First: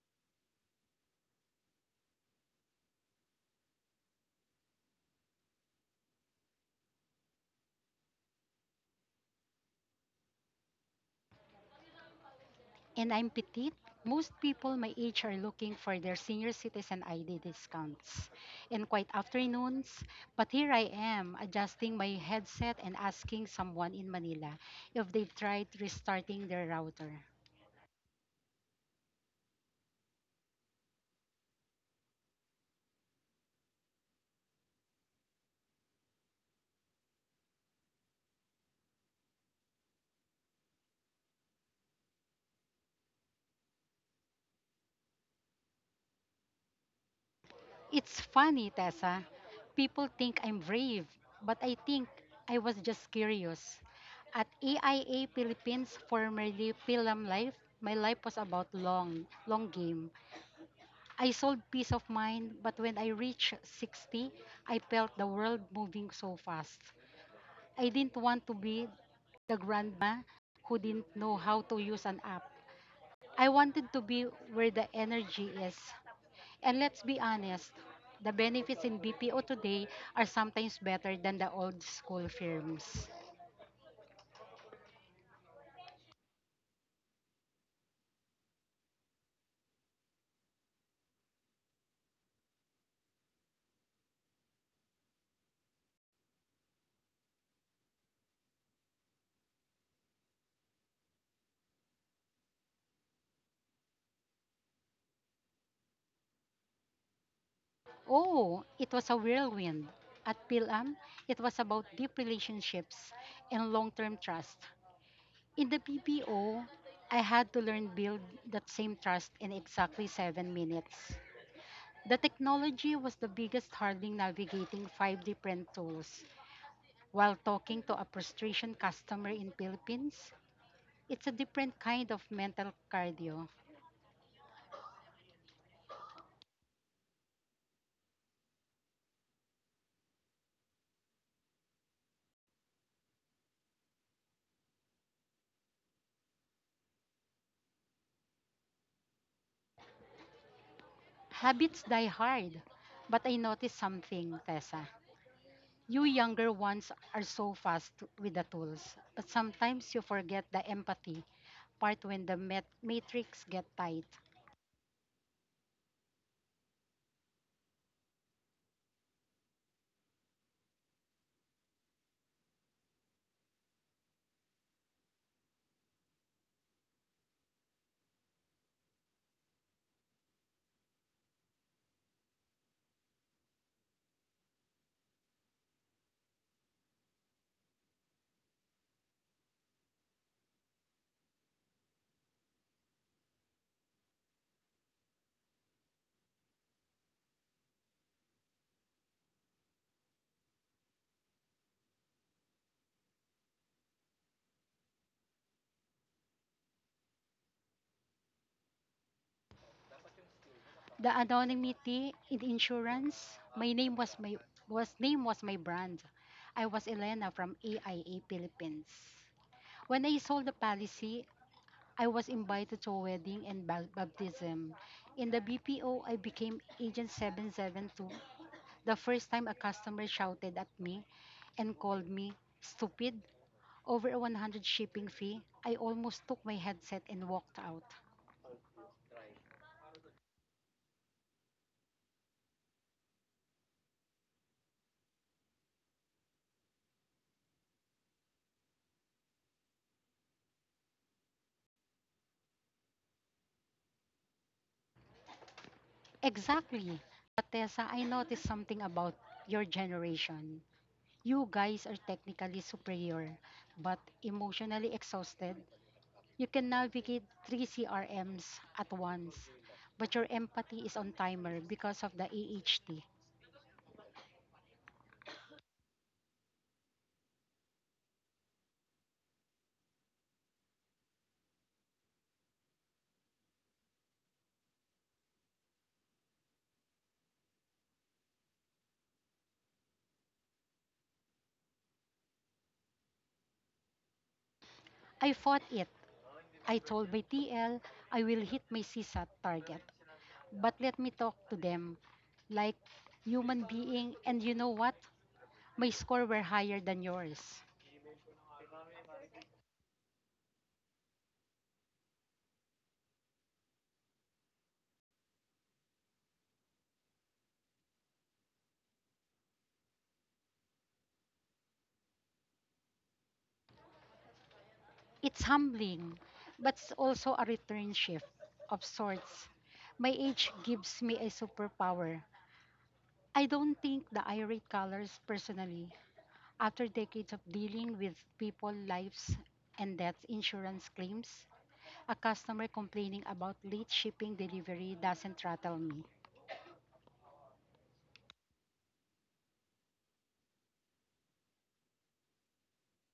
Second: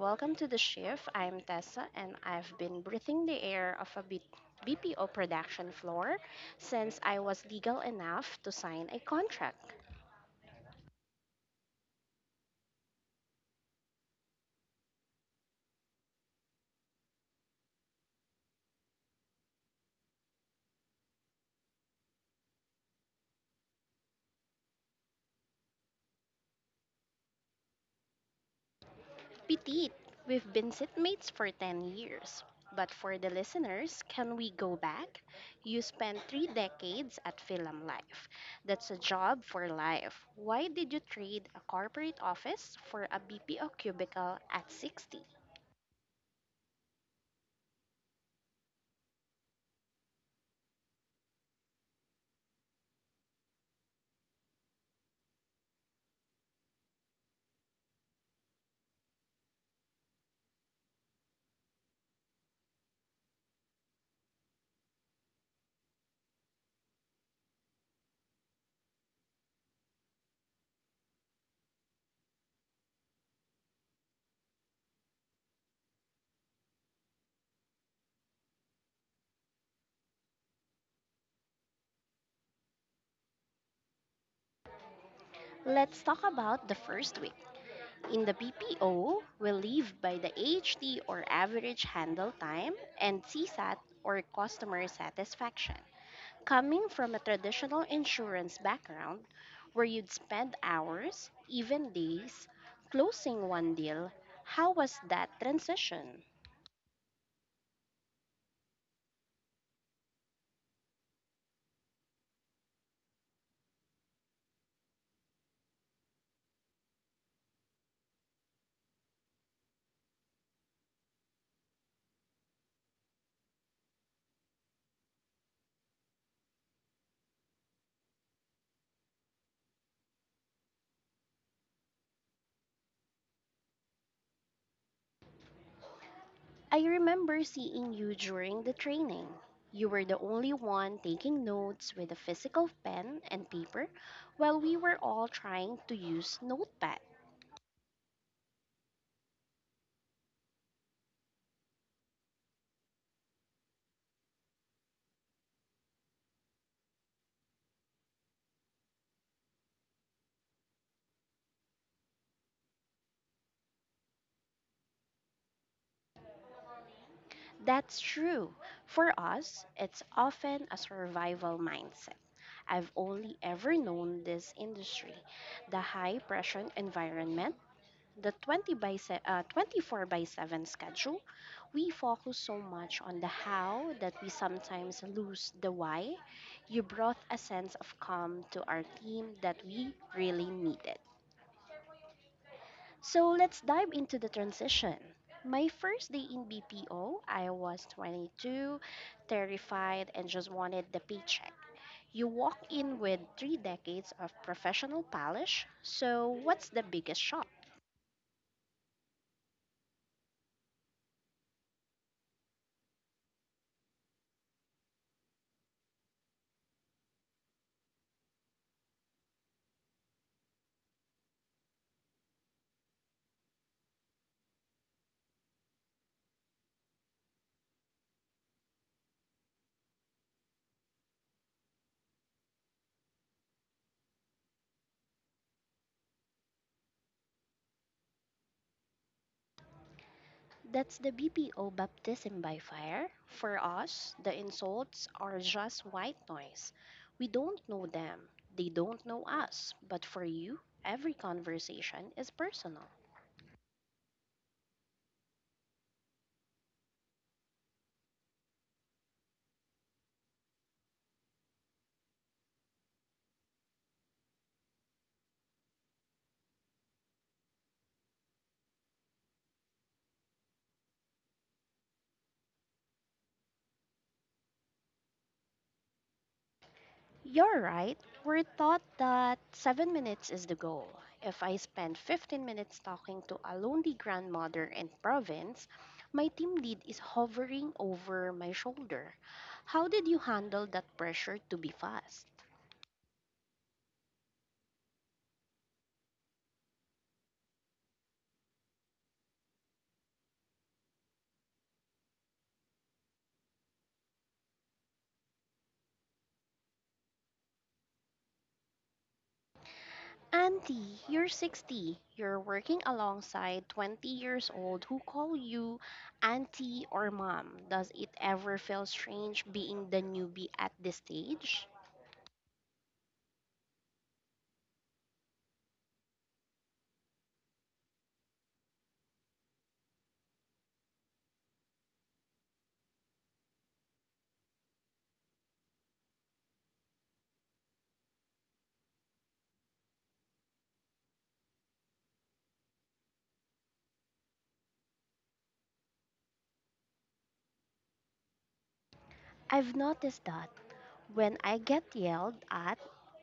Welcome to the shift. I'm Tessa, and I've been breathing the air of a BPO production floor since I was legal enough to sign a contract. And I'm petite, most people my age are looking for their senior citizen ID discounts and quiet afternoons. But here I am, adjusting my headset and asking someone in Manila if they've tried restarting their router. Petite, we've been sitmates for 10 years. But for the listeners, can we go back? You spent three decades at Film Life. That's a job for life. Why did you trade a corporate office for a BPO cubicle at 60? It's funny, Tessa. People think I'm brave, but I think I was just curious. At AIA Philippines, formerly Pilam Life, my life was about long, long game. I sold peace of mind, but when I reached 60, I felt the world moving so fast. I didn't want to be the grandma who didn't know how to use an app. I wanted to be where the energy is. And let's be honest, the benefits in BPO today are sometimes better than the old school firms. Let's talk about the first week. In the BPO, we live by the HT or average handle time and CSAT or customer satisfaction. Coming from a traditional insurance background where you'd spend hours, even days, closing one deal, how was that transition? Oh, it was a whirlwind. At PILAM, it was about deep relationships and long term trust. In the BPO, I had to learn build that same trust in exactly 7 minutes. The technology was the biggest hurdle navigating five different tools. While talking to a frustration customer in Philippines, it's a different kind of mental cardio. I remember seeing you during the training. You were the only one taking notes with a physical pen and paper while we were all trying to use Notepad. Habits die hard, but I noticed something, Tessa. You younger ones are so fast with the tools, but sometimes you forget the empathy part when the matrix get tight. That's true. For us, it's often a survival mindset. I've only ever known this industry, the high pressure environment, the 24 by 7 schedule. We focus so much on the how that we sometimes lose the why. You brought a sense of calm to our team that we really needed. So let's dive into the transition. My first day in BPO, I was 22, terrified, and just wanted the paycheck. You walk in with three decades of professional polish, so what's the biggest shock? The anonymity in insurance. My name was my was name was my brand. I was Elena from AIA Philippines. When I sold the policy, I was invited to a wedding and baptism. In the BPO, I became Agent 772. The first time a customer shouted at me and called me stupid over a 100 shipping fee, I almost took my headset and walked out. That's the BPO baptism by fire. For us, the insults are just white noise. We don't know them, they don't know us, but for you, every conversation is personal. Exactly. But Tessa, I noticed something about your generation. You guys are technically superior, but emotionally exhausted. You can navigate three CRMs at once, but your empathy is on timer because of the AHT. You're right. We're taught that 7 minutes is the goal. If I spend 15 minutes talking to a lonely grandmother in province, my team lead is hovering over my shoulder. How did you handle that pressure to be fast? I fought it. I told my TL I will hit my CSAT target, but let me talk to them like human being. And you know what? My score were higher than yours. Auntie, you're 60. You're working alongside 20 years old who call you auntie or mom. Does it ever feel strange being the newbie at this stage? It's humbling, but it's also a return shift of sorts. My age gives me a superpower. I don't think the irate colors personally. After decades of dealing with people, lives, and death insurance claims, a customer complaining about late shipping delivery doesn't rattle me. I've noticed that when I get yelled at,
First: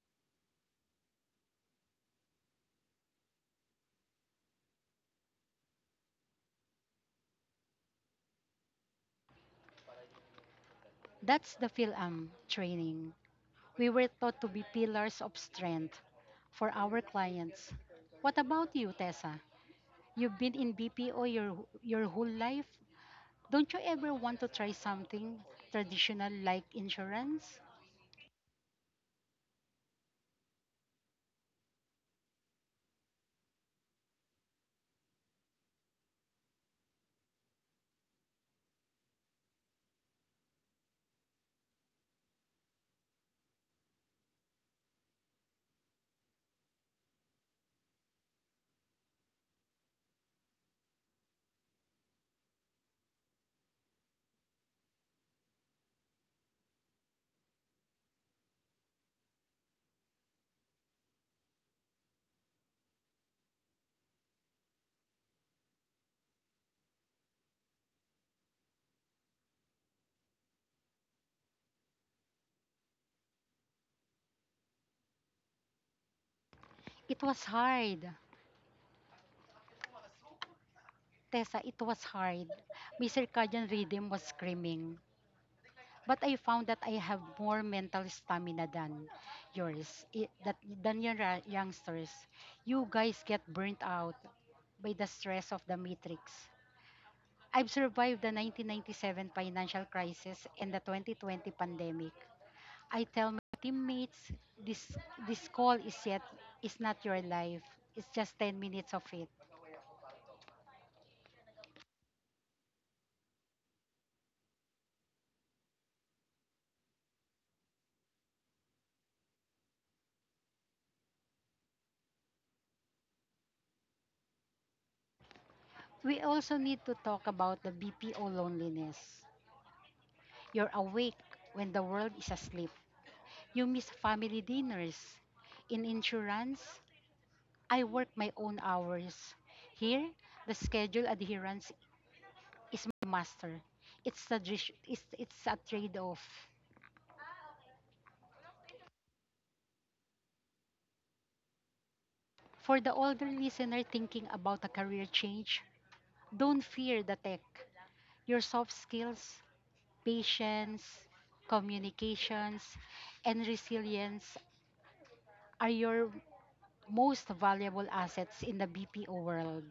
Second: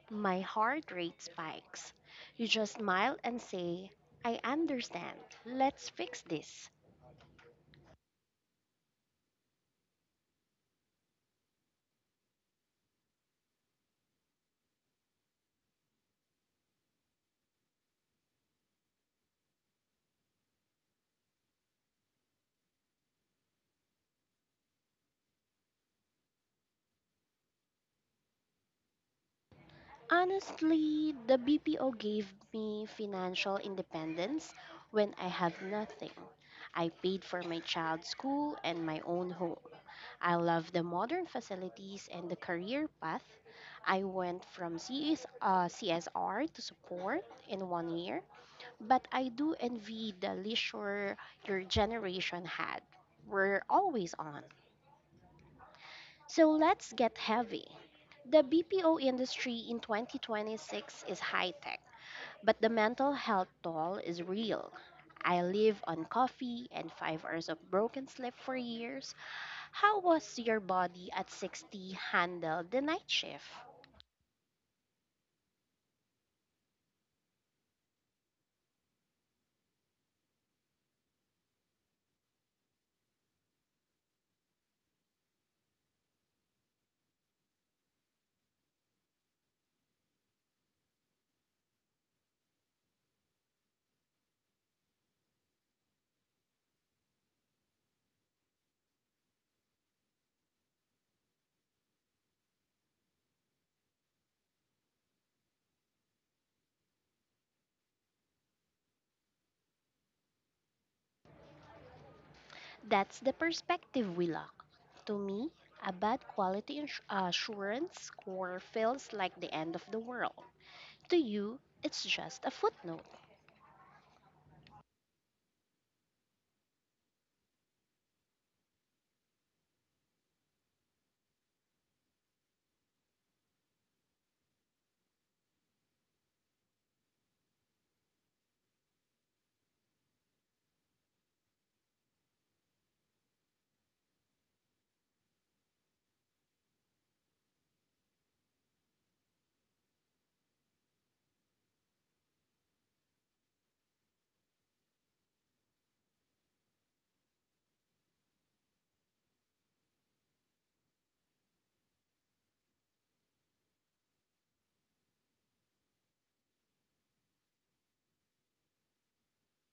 my heart rate spikes. You just smile and say, I understand. Let's fix this. That's the PhilAm training. We were taught to be pillars of strength for our clients. What about you, Tessa? You've been in BPO your whole life. Don't you ever want to try something traditional like insurance? Honestly, the BPO gave me financial independence when I have nothing. I paid for my child's school and my own home. I love the modern facilities and the career path. I went from CSR to support in 1 year, but I do envy the leisure your generation had. We're always on. So let's get heavy. The BPO industry in 2026 is high tech, but the mental health toll is real. I live on coffee and 5 hours of broken sleep for years. How was your body at 60 handle the night shift? It was hard. Tessa, it was hard. My circadian rhythm was screaming. But I found that I have more mental stamina than yours, i- that, than your youngsters. You guys get burnt out by the stress of the matrix. I've survived the 1997 financial crisis and the 2020 pandemic. I tell my teammates this this call is not your life. It's just 10 minutes of it. That's the perspective we lack. To me, a bad quality assurance score feels like the end of the world. To you, it's just a footnote. We also need to talk about the BPO loneliness. You're awake when the world is asleep. You miss family dinners. In insurance, I work my own hours. Here, the schedule adherence is my master. It's a trade off. For the older listener thinking about a career change, don't fear the tech. Your soft skills, patience, communications, and resilience are your most valuable assets in the BPO world.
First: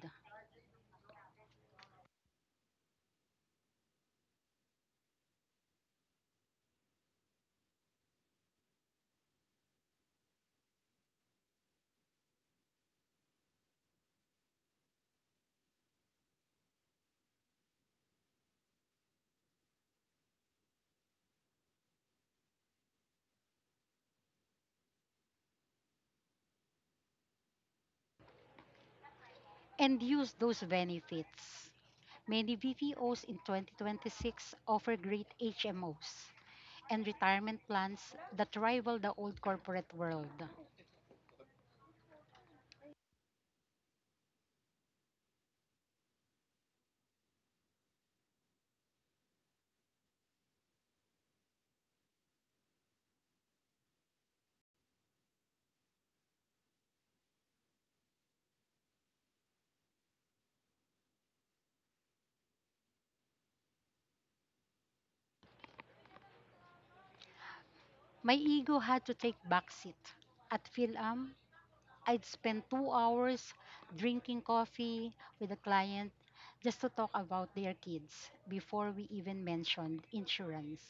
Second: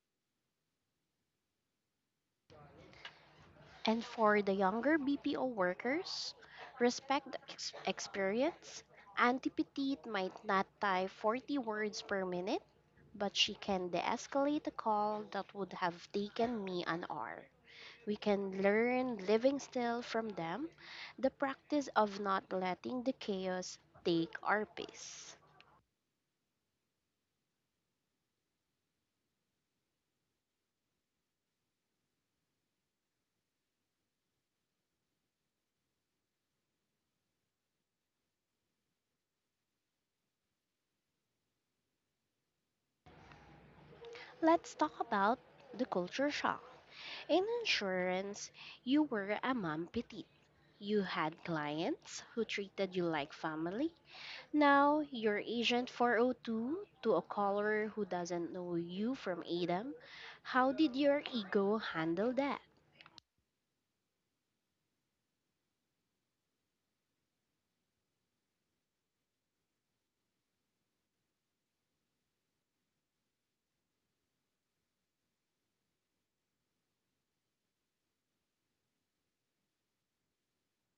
And for the younger BPO workers, respect the experience. Auntie Petite might not type 40 words per minute, but she can de escalate a call that would have taken me an hour. We can learn living still from them, the practice of not letting the chaos take our peace. And use those benefits. Many BPOs in 2026 offer great HMOs and retirement plans that rival the old corporate world. Let's talk about the culture shock. In insurance, you were a mom petite. You had clients who treated you like family. Now you're Agent 402 to a caller who doesn't know you from Adam. How did your ego handle that? My ego had to take backseat. At PhilAm, I'd spend 2 hours drinking coffee with a client just to talk about their kids before we even mentioned insurance.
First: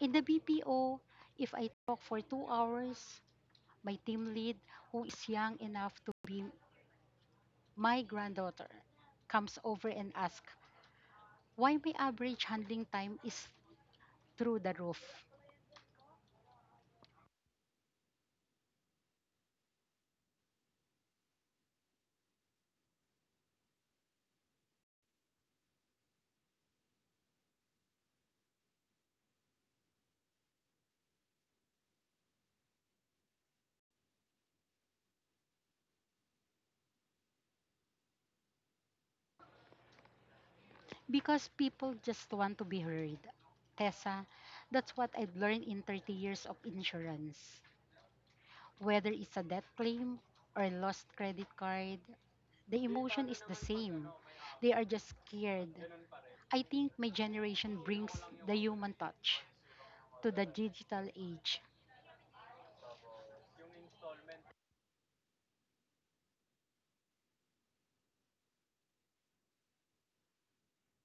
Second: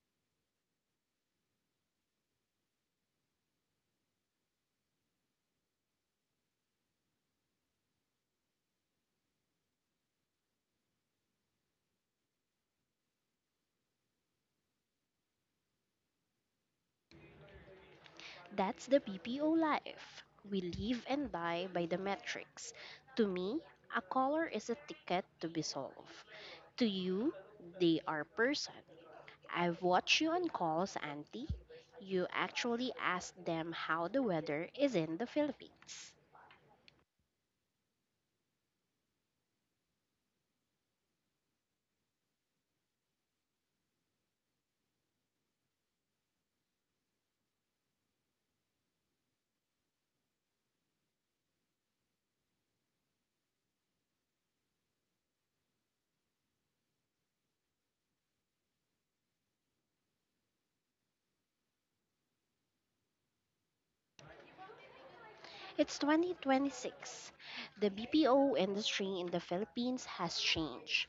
In the BPO, if I talk for 2 hours, my team lead, who is young enough to be my granddaughter, comes over and asks why my average handling time is through the roof. That's the BPO life. We live and die by the metrics. To me, a caller is a ticket to be solved. To you, they are person. I've watched you on calls, Auntie. You actually ask them how the weather is in the Philippines. Because people just want to be heard. Tessa, that's what I've learned in 30 years of insurance. Whether it's a debt claim or a lost credit card, the emotion is the same. They are just scared. I think my generation brings the human touch to the digital age. It's 2026. The BPO industry in the Philippines has changed.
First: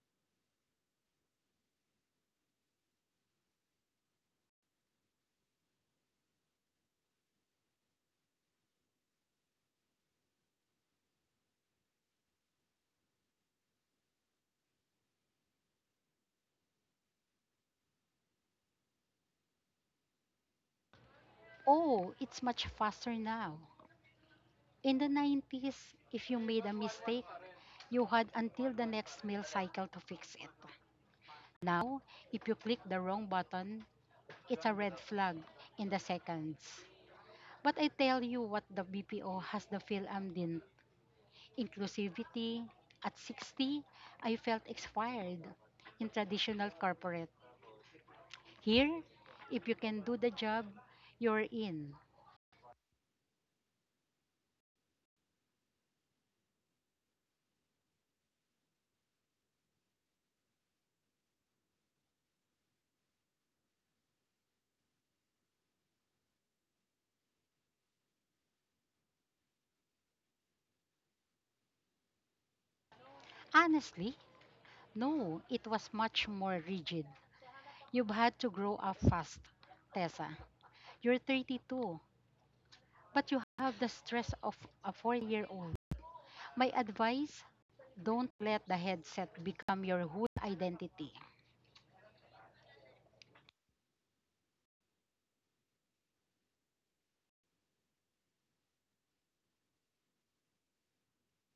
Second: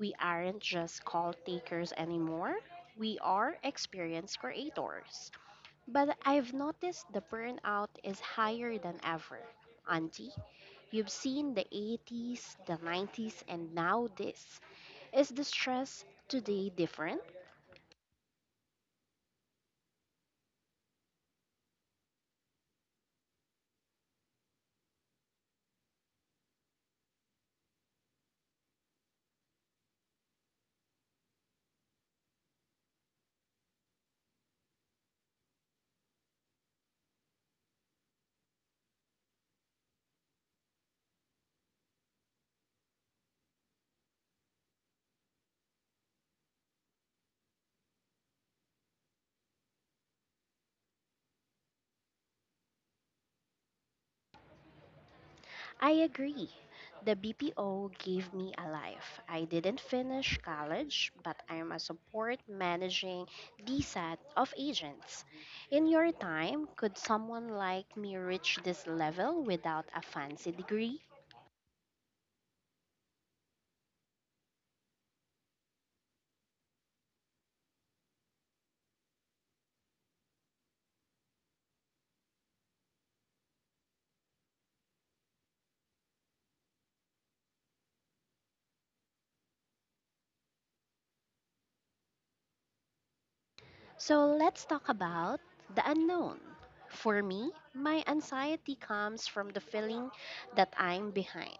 We aren't just call takers anymore, we are experienced creators. But I've noticed the burnout is higher than ever. Auntie, you've seen the 80s, the 90s, and now this. Is the stress today different? Oh, it's much faster now. In the 90s, if you made a mistake, you had until the next mail cycle to fix it. Now, if you click the wrong button, it's a red flag in the seconds. But I tell you what the BPO has the PhilAm din inclusivity. At 60, I felt expired in traditional corporate. Here, if you can do the job, you're in. I agree. The BPO gave me a life. I didn't finish college, but I'm a support managing DSAT of agents. In your time, could someone like me reach this level without a fancy degree? Honestly, no, it was much more rigid. You've had to grow up fast, Tessa. You're 32, but you have the stress of a four-year-old. My advice, don't let the headset become your whole identity. So let's talk about the unknown. For me, my anxiety comes from the feeling that I'm behind.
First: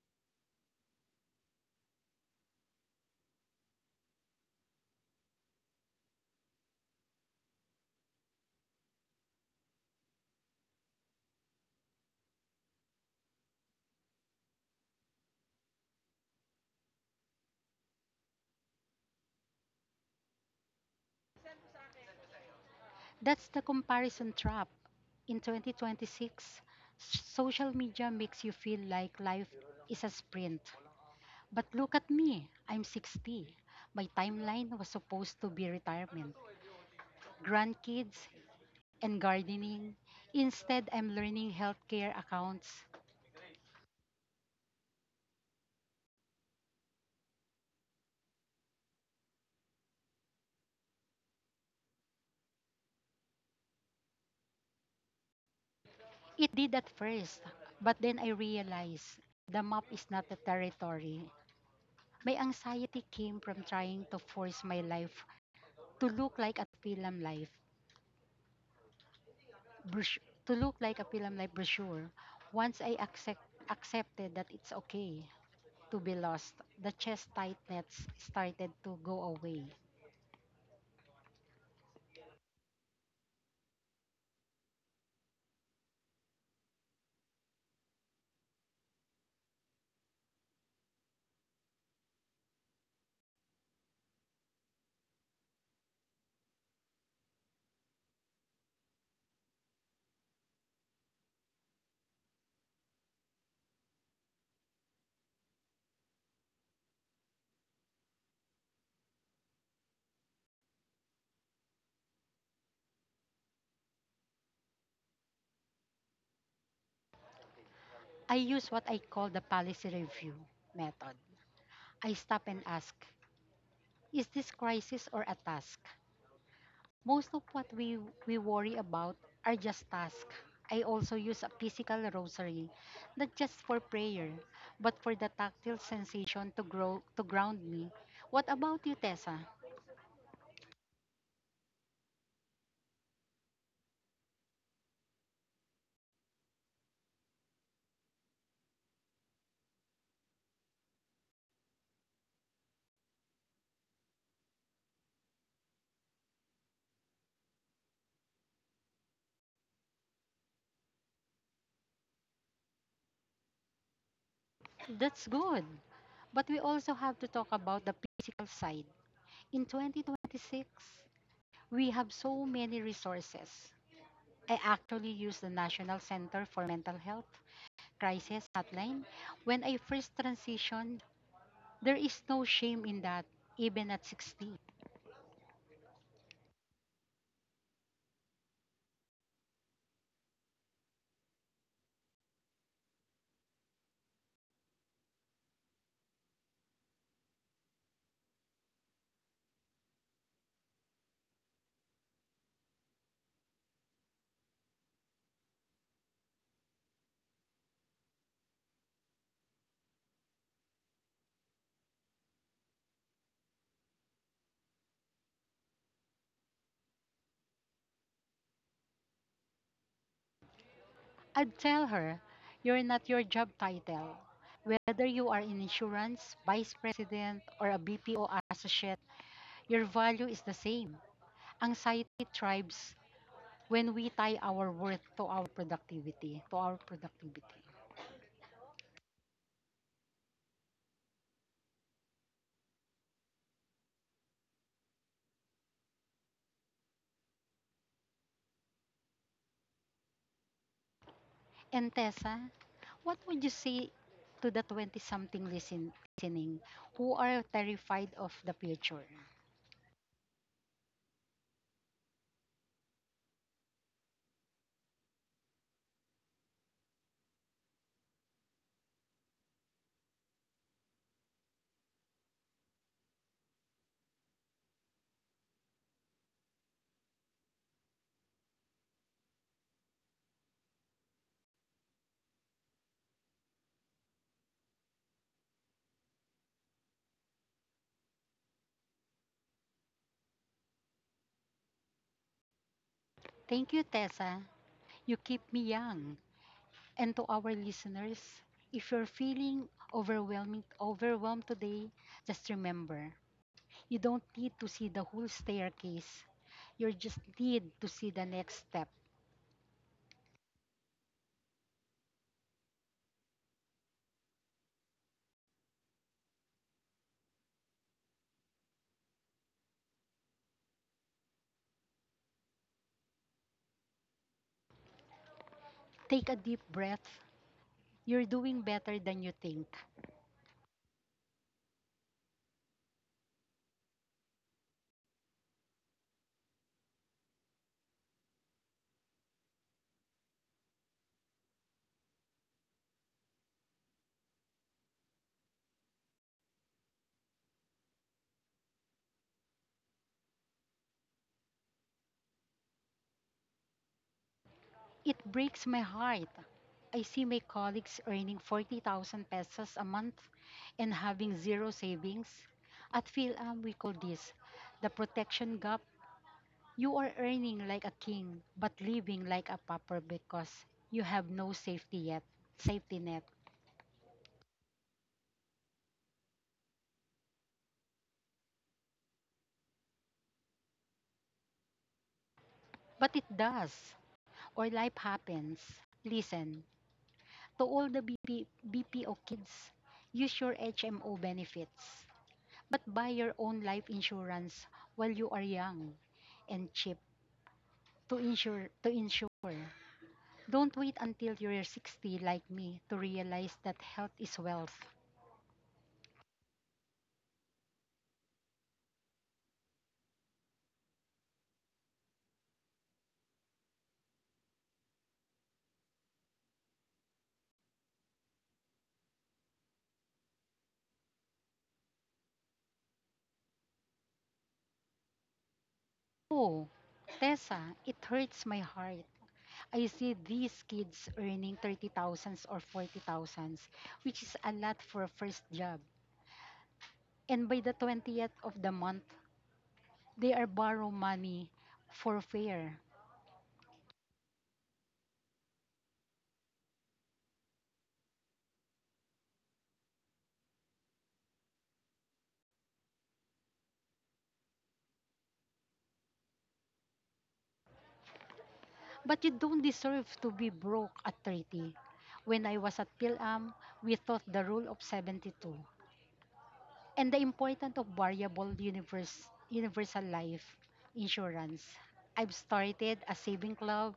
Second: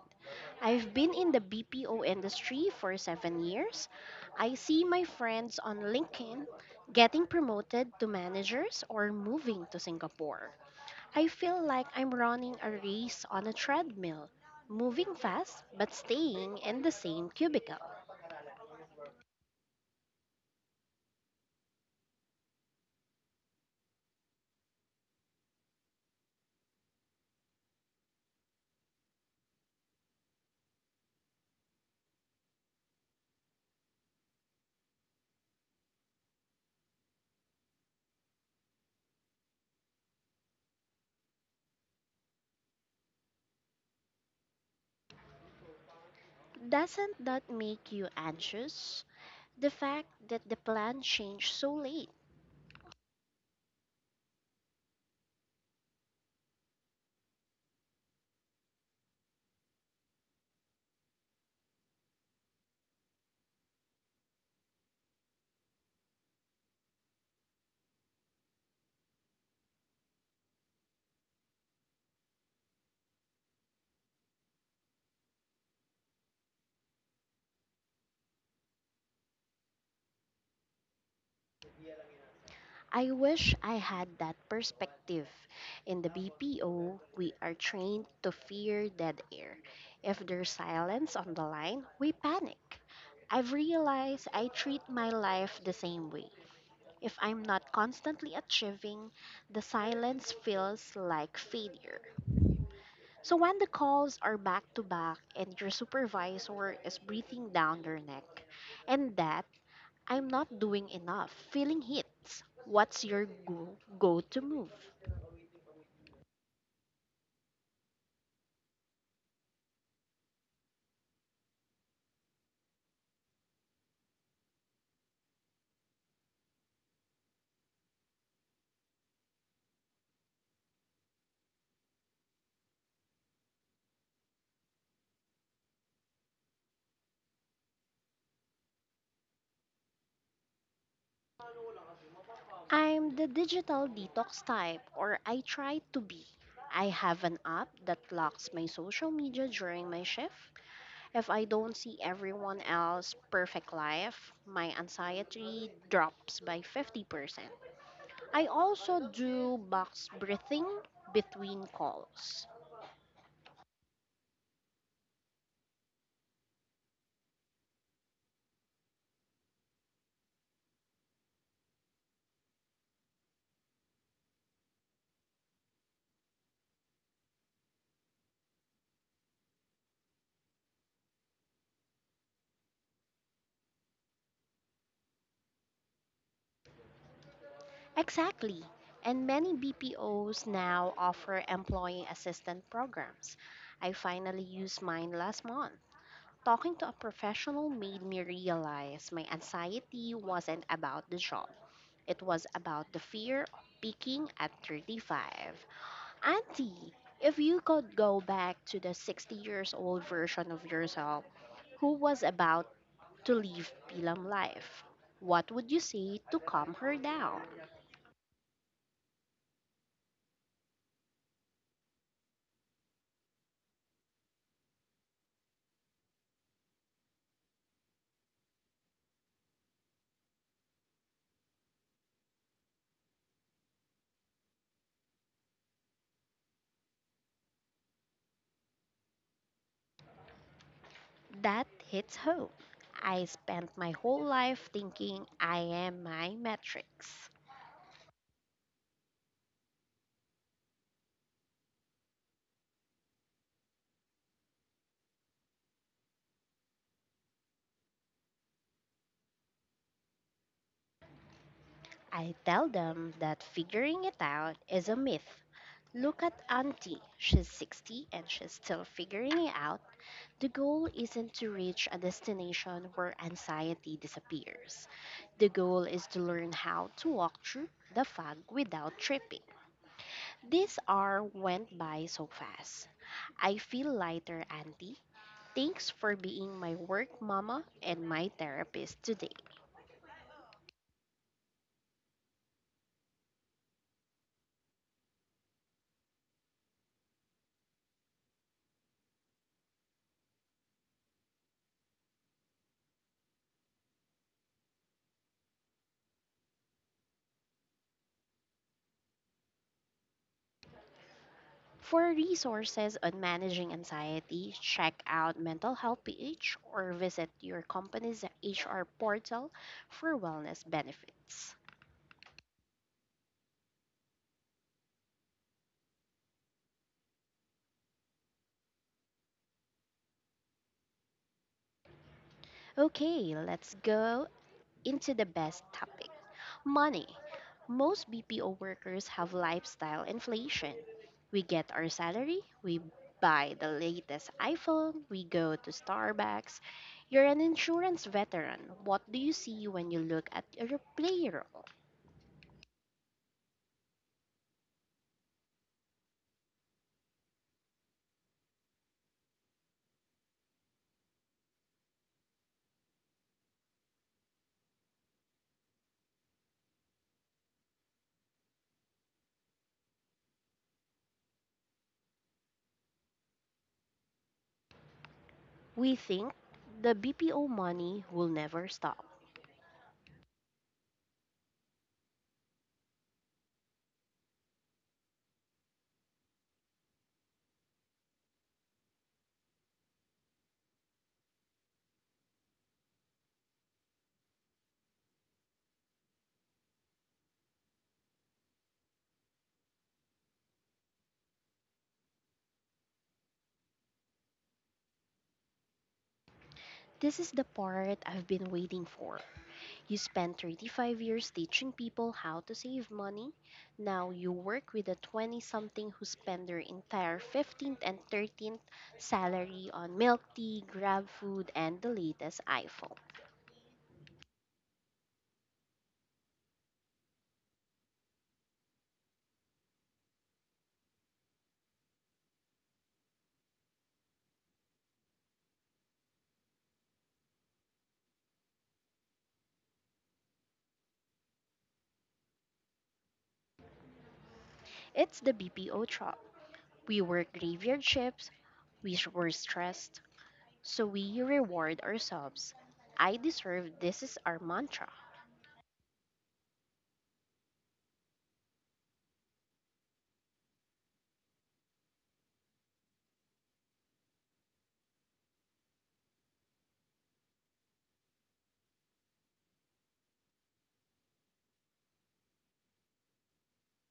I've been in the BPO industry for 7 years. I see my friends on LinkedIn getting promoted to managers or moving to Singapore. I feel like I'm running a race on a treadmill, moving fast but staying in the same cubicle. That's the comparison trap. In 2026, social media makes you feel like life is a sprint. But look at me, I'm 60. My timeline was supposed to be retirement, grandkids, and gardening. Instead, I'm learning healthcare accounts. Doesn't that make you anxious? The fact that the plan changed so late. It did at first, but then I realized the map is not the territory. My anxiety came from trying to force my life to look like a film life. brush- to look like a film like brochure. Once I accepted that it's okay to be lost, the chest tightness started to go away. I wish I had that perspective. In the BPO, we are trained to fear dead air. If there's silence on the line, we panic. I've realized I treat my life the same way. If I'm not constantly achieving, the silence feels like failure. So when the calls are back to back and your supervisor is breathing down your neck, and that I'm not doing enough, feeling hits, what's your go to move? I use what I call the policy review method. I stop and ask, is this crisis or a task? Most of what we worry about are just tasks. I also use a physical rosary, not just for prayer, but for the tactile sensation to grow to ground me. What about you, Tessa? I'm the digital detox type, or I try to be. I have an app that locks my social media during my shift. If I don't see everyone else's perfect life, my anxiety drops by 50%. I also do box breathing between calls. That's good. But we also have to talk about the physical side. In 2026, we have so many resources. I actually use the National Center for Mental Health Crisis Hotline. When I first transitioned, there is no shame in that, even at 60. Exactly. And many BPOs now offer employee assistant programs. I finally used mine last month. Talking to a professional made me realize my anxiety wasn't about the job. It was about the fear of peaking at 35. Auntie, if you could go back to the 60 years old version of yourself, who was about to live Pilam life. What would you say to calm her down? I'd tell her, you're not your job title. Whether you are in insurance, vice president, or a BPO associate, your value is the same. Anxiety thrives when we tie our worth to our productivity. That hits home. I spent my whole life thinking I am my metrics. And Tessa, what would you say to the 20-something listening who are terrified of the future? I tell them that figuring it out is a myth. Look at Auntie. She's 60 and she's still figuring it out. The goal isn't to reach a destination where anxiety disappears. The goal is to learn how to walk through the fog without tripping. This hour went by so fast. I feel lighter, Auntie. Thanks for being my work mama and my therapist today. Thank you, Tessa. You keep me young. And to our listeners, if you're feeling overwhelmed today, just remember, you don't need to see the whole staircase. You just need to see the next step. For resources on managing anxiety, check out Mental Health PH or visit your company's HR portal for wellness benefits. Take a deep breath. You're doing better than you think. Okay, let's go into the best topic. Money. Most BPO workers have lifestyle inflation. We get our salary, we buy the latest iPhone, we go to Starbucks. You're an insurance veteran. What do you see when you look at your payroll? It breaks my heart. I see my colleagues earning 40,000 pesos a month and having zero savings. At PhilAm, we call this the protection gap. You are earning like a king, but living like a pauper because you have no safety net. We think the BPO money will never stop. But it does, or life happens. Listen, to all the BPO kids, use your HMO benefits. But buy your own life insurance while you are young and cheap to insure. Don't wait until you're 60 like me to realize that health is wealth. This is the part I've been waiting for. You spent 35 years teaching people how to save money. Now you work with a 20 something who spend their entire 15th and 13th salary on milk tea, grab food, and the latest iPhone. Oh, Tessa, it hurts my heart. I see these kids earning 30,000 thousands or 40,000 thousands, which is a lot for a first job. And by the 20th of the month, they are borrow money for fare. It's the BPO job. We work graveyard shifts, we were stressed, so we reward ourselves. I deserve this is our mantra. But you don't deserve to be broke at 30. When I was at PhilAm, we taught the rule of 72 and the importance of variable universal life insurance. I've started a saving club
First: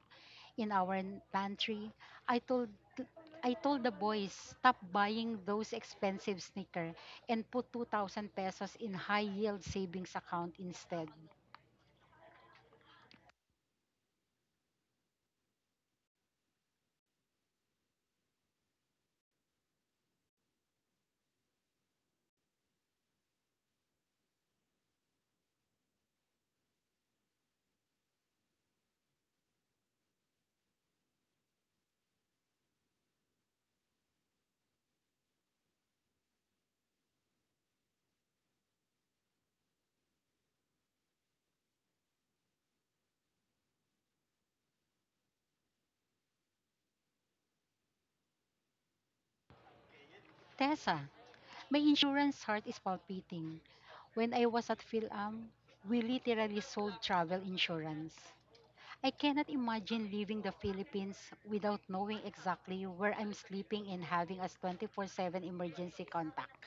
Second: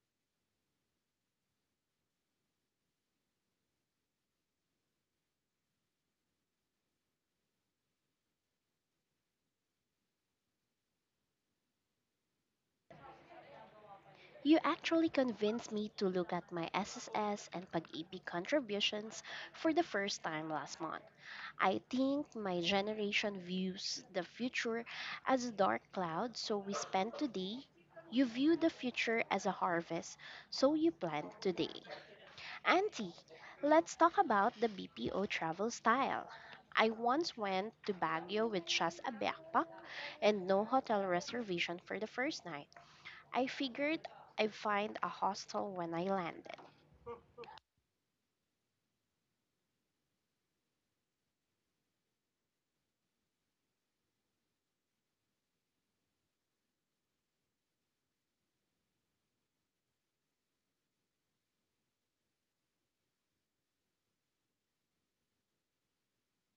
in our pantry. I told th- I told the boys stop buying those expensive sneakers and put 2,000 pesos in high yield savings account instead. You actually convinced me to look at my SSS and Pag-ibig contributions for the first time last month. I think my generation views the future as a dark cloud, so we spend today. You view the future as a harvest, so you plant today. Auntie, let's talk about the BPO travel style. I once went to Baguio with just a backpack and no hotel reservation for the first night. I figured I'd find a hostel when I landed. Tessa, my insurance heart is palpating. When I was at PhilAm, we literally sold travel insurance. I cannot imagine leaving the Philippines without knowing exactly where I'm sleeping and having us 24/7 emergency contact.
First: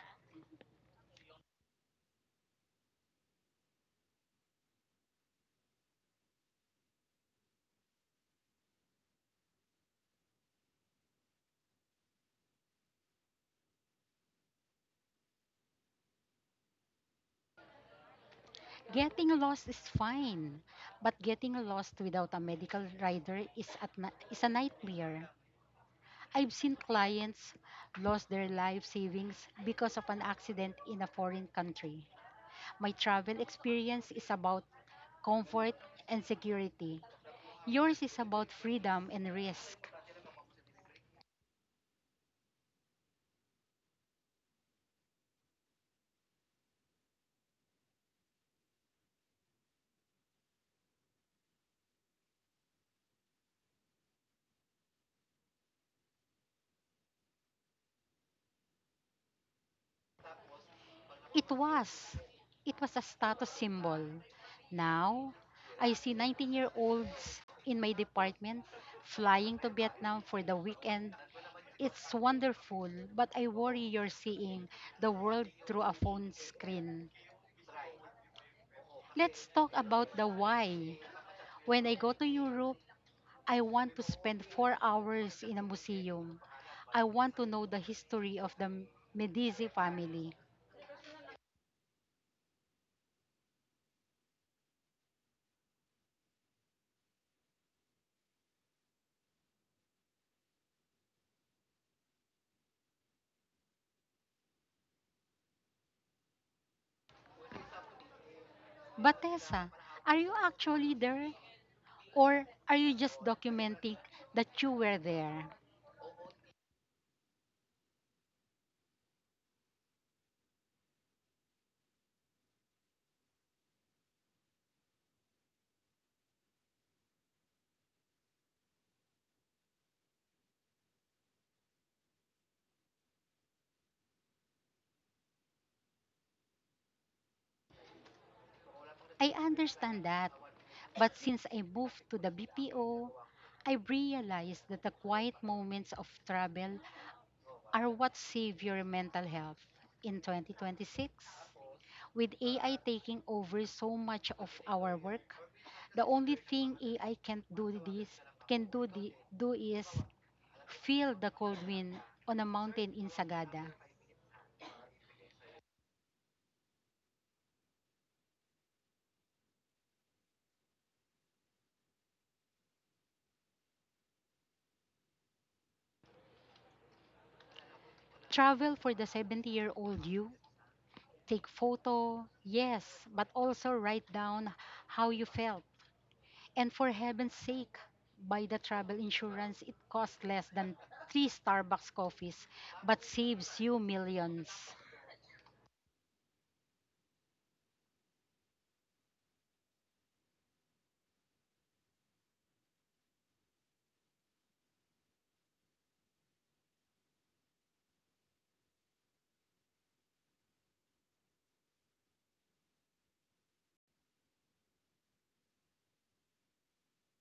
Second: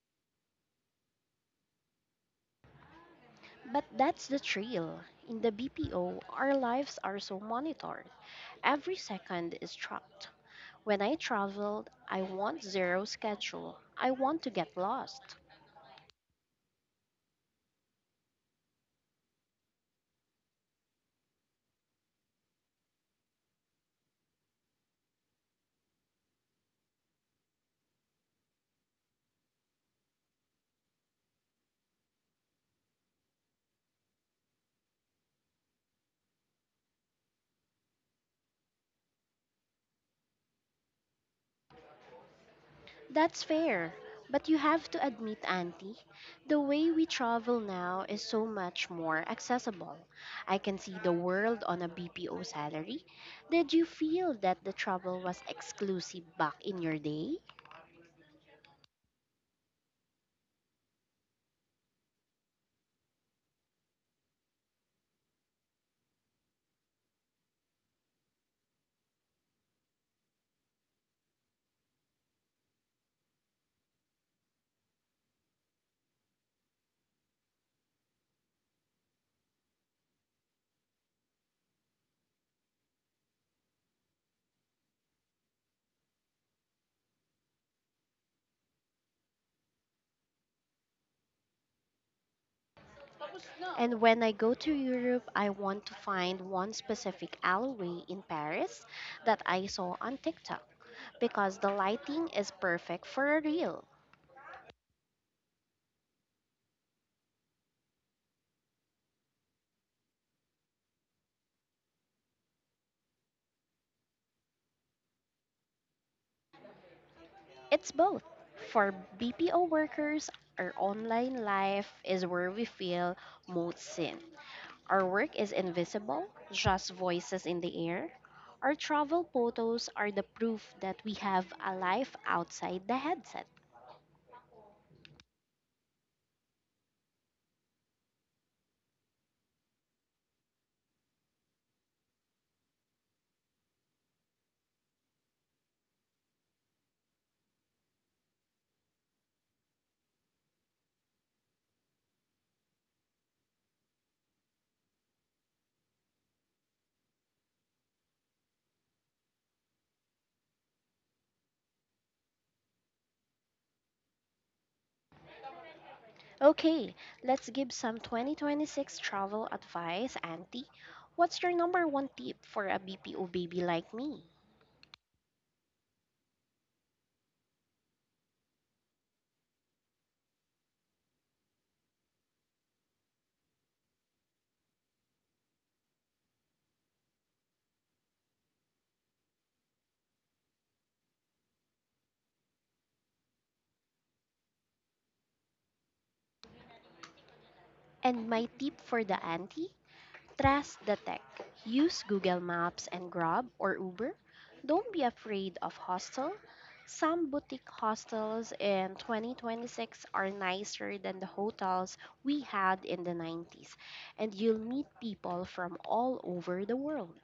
But that's the thrill. In the BPO, our lives are so monitored. Every second is tracked. When I traveled, I want zero schedule. I want to get lost. Getting lost is fine, but getting lost without a medical rider is a nightmare. I've seen clients lost their life savings because of an accident in a foreign country. My travel experience is about comfort and security. Yours is about freedom and risk. That's fair. But you have to admit, Auntie, the way we travel now is so much more accessible. I can see the world on a BPO salary. Did you feel that the travel was exclusive back in your day? It was. It was a status symbol. Now, I see 19-year-olds in my department flying to Vietnam for the weekend. It's wonderful, but I worry you're seeing the world through a phone screen. Let's talk about the why. When I go to Europe, I want to spend 4 hours in a museum. I want to know the history of the Medici family. And when I go to Europe, I want to find one specific alleyway in Paris that I saw on TikTok because the lighting is perfect for a reel. But Tessa, are you actually there? Or are you just documenting that you were there? It's both. For BPO workers, our online life is where we feel most seen. Our work is invisible, just voices in the air. Our travel photos are the proof that we have a life outside the headset. I understand that. But since I moved to the BPO, I realized that the quiet moments of travel are what save your mental health in 2026. With AI taking over so much of our work, the only thing AI can't do this can do the, do is feel the cold wind on a mountain in Sagada. Okay, let's give some 2026 travel advice, Auntie. What's your number one tip for a BPO baby like me? Travel for the 70-year-old you, take photo, yes, but also write down how you felt. And for heaven's sake, buy the travel insurance. It costs less than 3 Starbucks coffees but saves you millions. And my tip for the auntie? Trust the tech. Use Google Maps and Grab or Uber. Don't be afraid of hostel. Some boutique hostels in 2026 are nicer than the hotels we had in the 90s, and you'll meet people from all over the world.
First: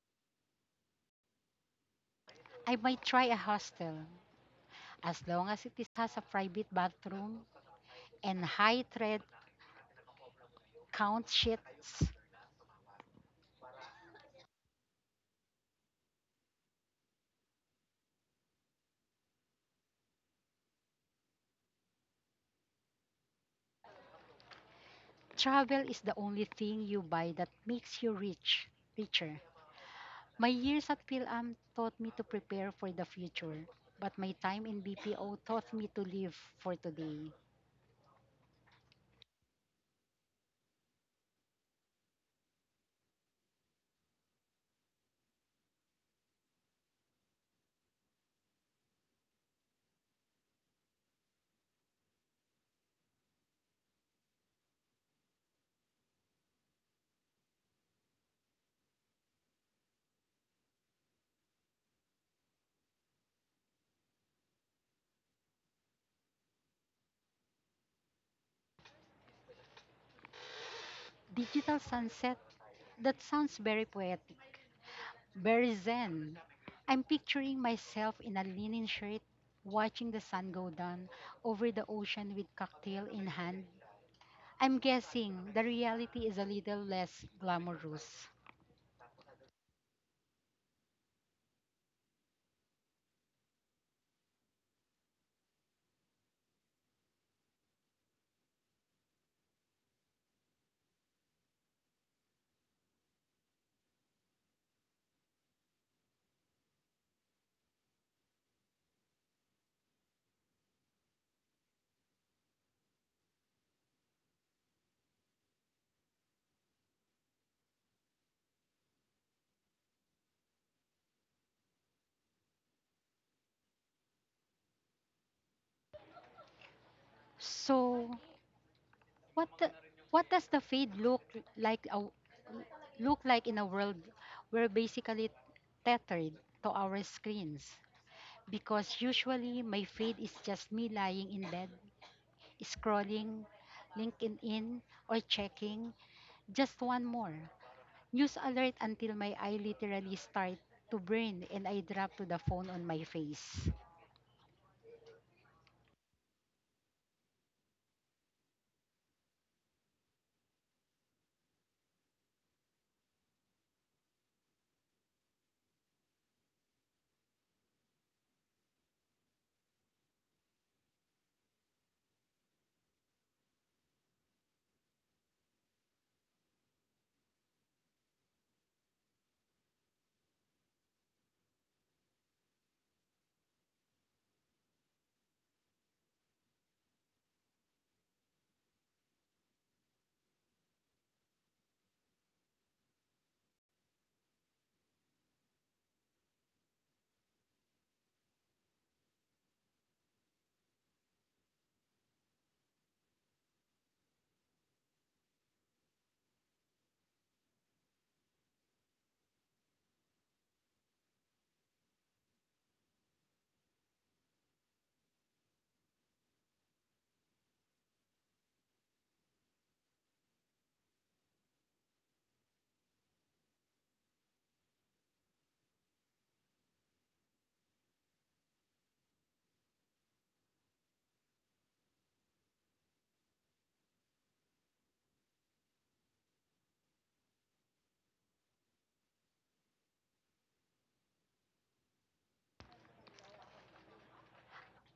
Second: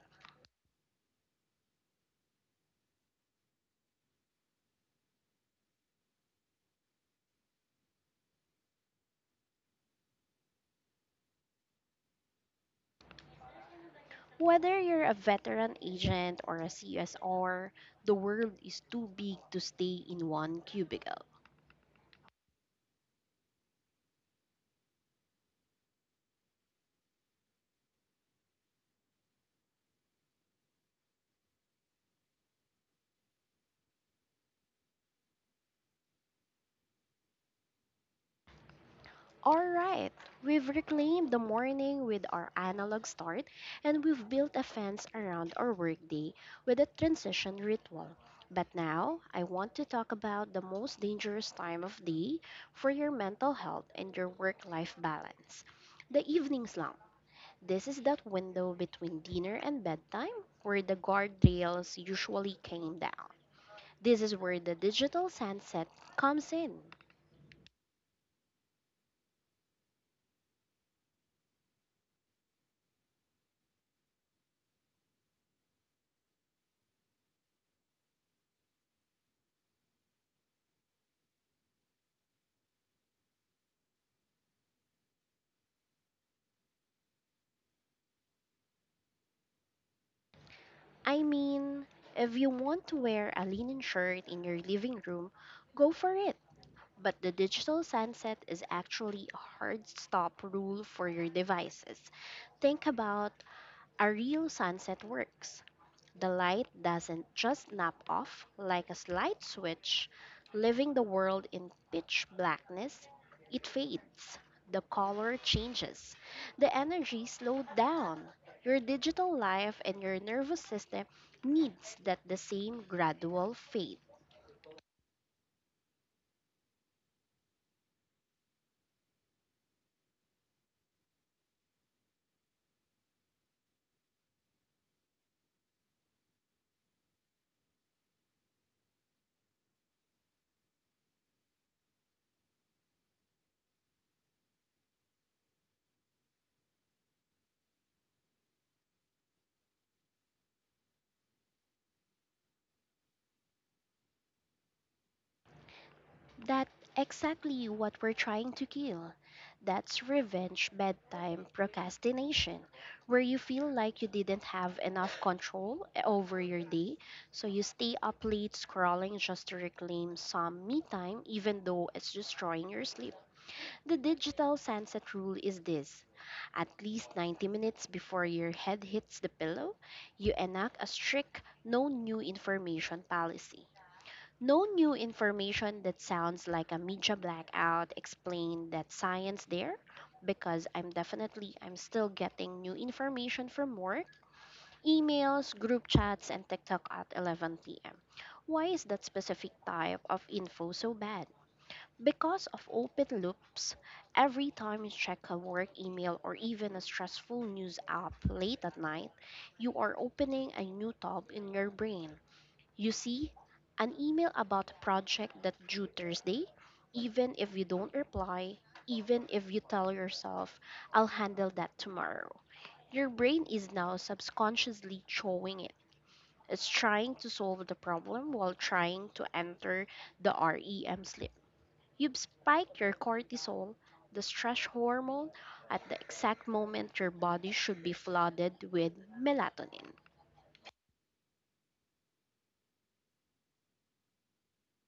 I might try a hostel as long as has a private bathroom and high thread count sheets. Whether you're a veteran agent or a CSR, the world is too big to stay in one cubicle. Travel is the only thing you buy that makes you richer. My years at PhilAm taught me to prepare for the future, but my time in BPO taught me to live for today. Alright, we've reclaimed the morning with our analog start and we've built a fence around our workday with a transition ritual. But now, I want to talk about the most dangerous time of day for your mental health and your work life balance, the evening slump. This is that window between dinner and bedtime where the guardrails usually came down. This is where the digital sunset comes in. Digital sunset? That sounds very poetic, very zen. I'm picturing myself in a linen shirt, watching the sun go down over the ocean with cocktail in hand. I'm guessing the reality is a little less glamorous. I mean, if you want to wear a linen shirt in your living room, go for it. But the digital sunset is actually a hard stop rule for your devices. Think about a real sunset works. The light doesn't just snap off like a light switch, leaving the world in pitch blackness. It fades. The color changes. The energy slows down. Your digital life and your nervous system needs that the same gradual fade. So, what the, what does the fade like a, look like in a world we're basically tethered to our screens? Because usually my fade is just me lying in bed, scrolling LinkedIn or checking just one more news alert until my eye literally start to burn and I drop to the phone on my face. That's exactly what we're trying to kill. That's revenge bedtime procrastination, where you feel like you didn't have enough control over your day, so you stay up late scrolling just to reclaim some me time, even though it's destroying your sleep. The digital sunset rule is this: at least 90 minutes before your head hits the pillow, you enact a strict no new information policy. No new information? That sounds like a media blackout. Explained that science there, because I'm still getting new information from work, emails, group chats, and TikTok at 11 p.m. Why is that specific type of info so bad? Because of open loops. Every time you check a work email or even a stressful news app late at night, you are opening a new tab in your brain. You see an email about a project that's due Thursday, even if you don't reply, even if you tell yourself, I'll handle that tomorrow. Your brain is now subconsciously showing it. It's trying to solve the problem while trying to enter the REM sleep. You've spiked your cortisol, the stress hormone, at the exact moment your body should be flooded with melatonin.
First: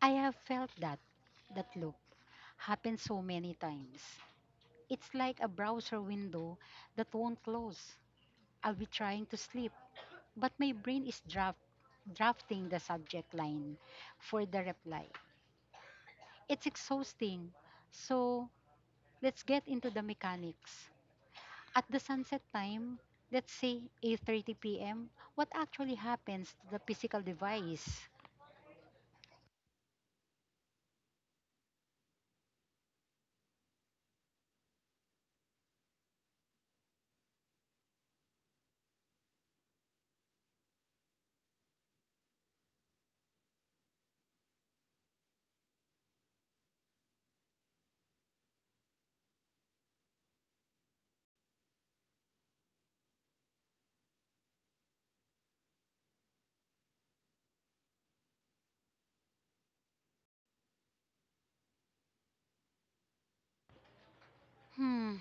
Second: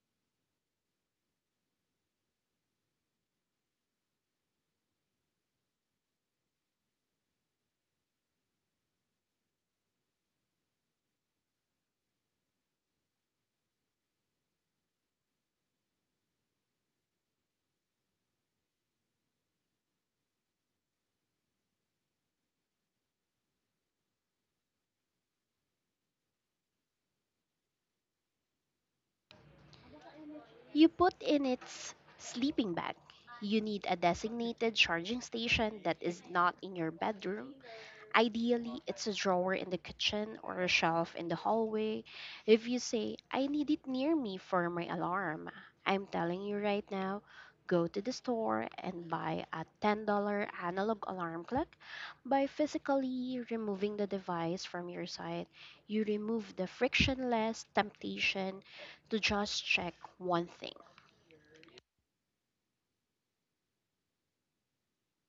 I have felt that loop happen so many times. It's like a browser window that won't close. I'll be trying to sleep, but my brain is drafting the subject line for the reply. It's exhausting. So, let's get into the mechanics. At the sunset time, let's say 8:30 p.m., what actually happens to the physical device? You put in its sleeping bag. You need a designated charging station that is not in your bedroom. Ideally, it's a drawer in the kitchen or a shelf in the hallway. If you say, I need it near me for my alarm, I'm telling you right now, go to the store and buy a $10 analog alarm clock. By physically removing the device from your side, you remove the frictionless temptation to just check one thing. Hmm,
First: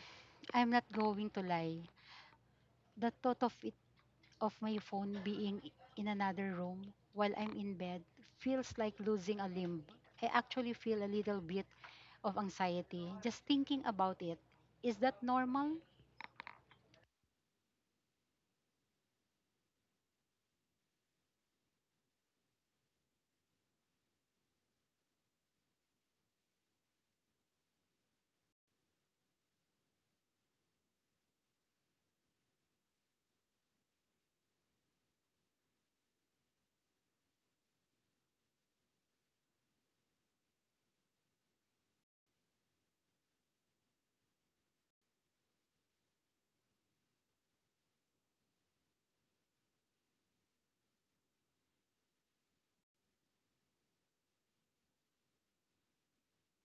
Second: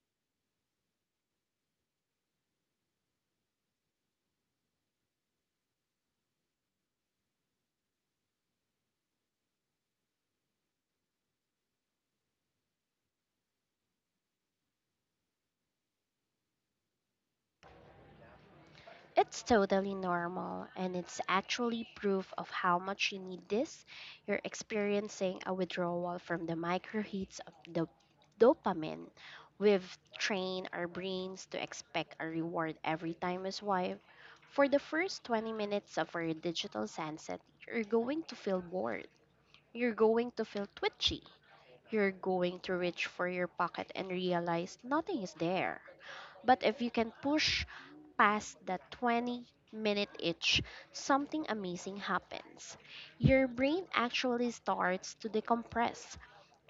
I'm not going to lie. The thought of my phone being in another room while I'm in bed feels like losing a limb. I actually feel a little bit of anxiety just thinking about it. Is that normal? It's totally normal, and it's actually proof of how much you need this. You're experiencing a withdrawal from the microhits of the dopamine. We've trained our brains to expect a reward every time we swipe. For the first 20 minutes of our digital sunset, you're going to feel bored. You're going to feel twitchy. You're going to reach for your pocket and realize nothing is there. But if you can push past that 20-minute itch, something amazing happens. Your brain actually starts to decompress.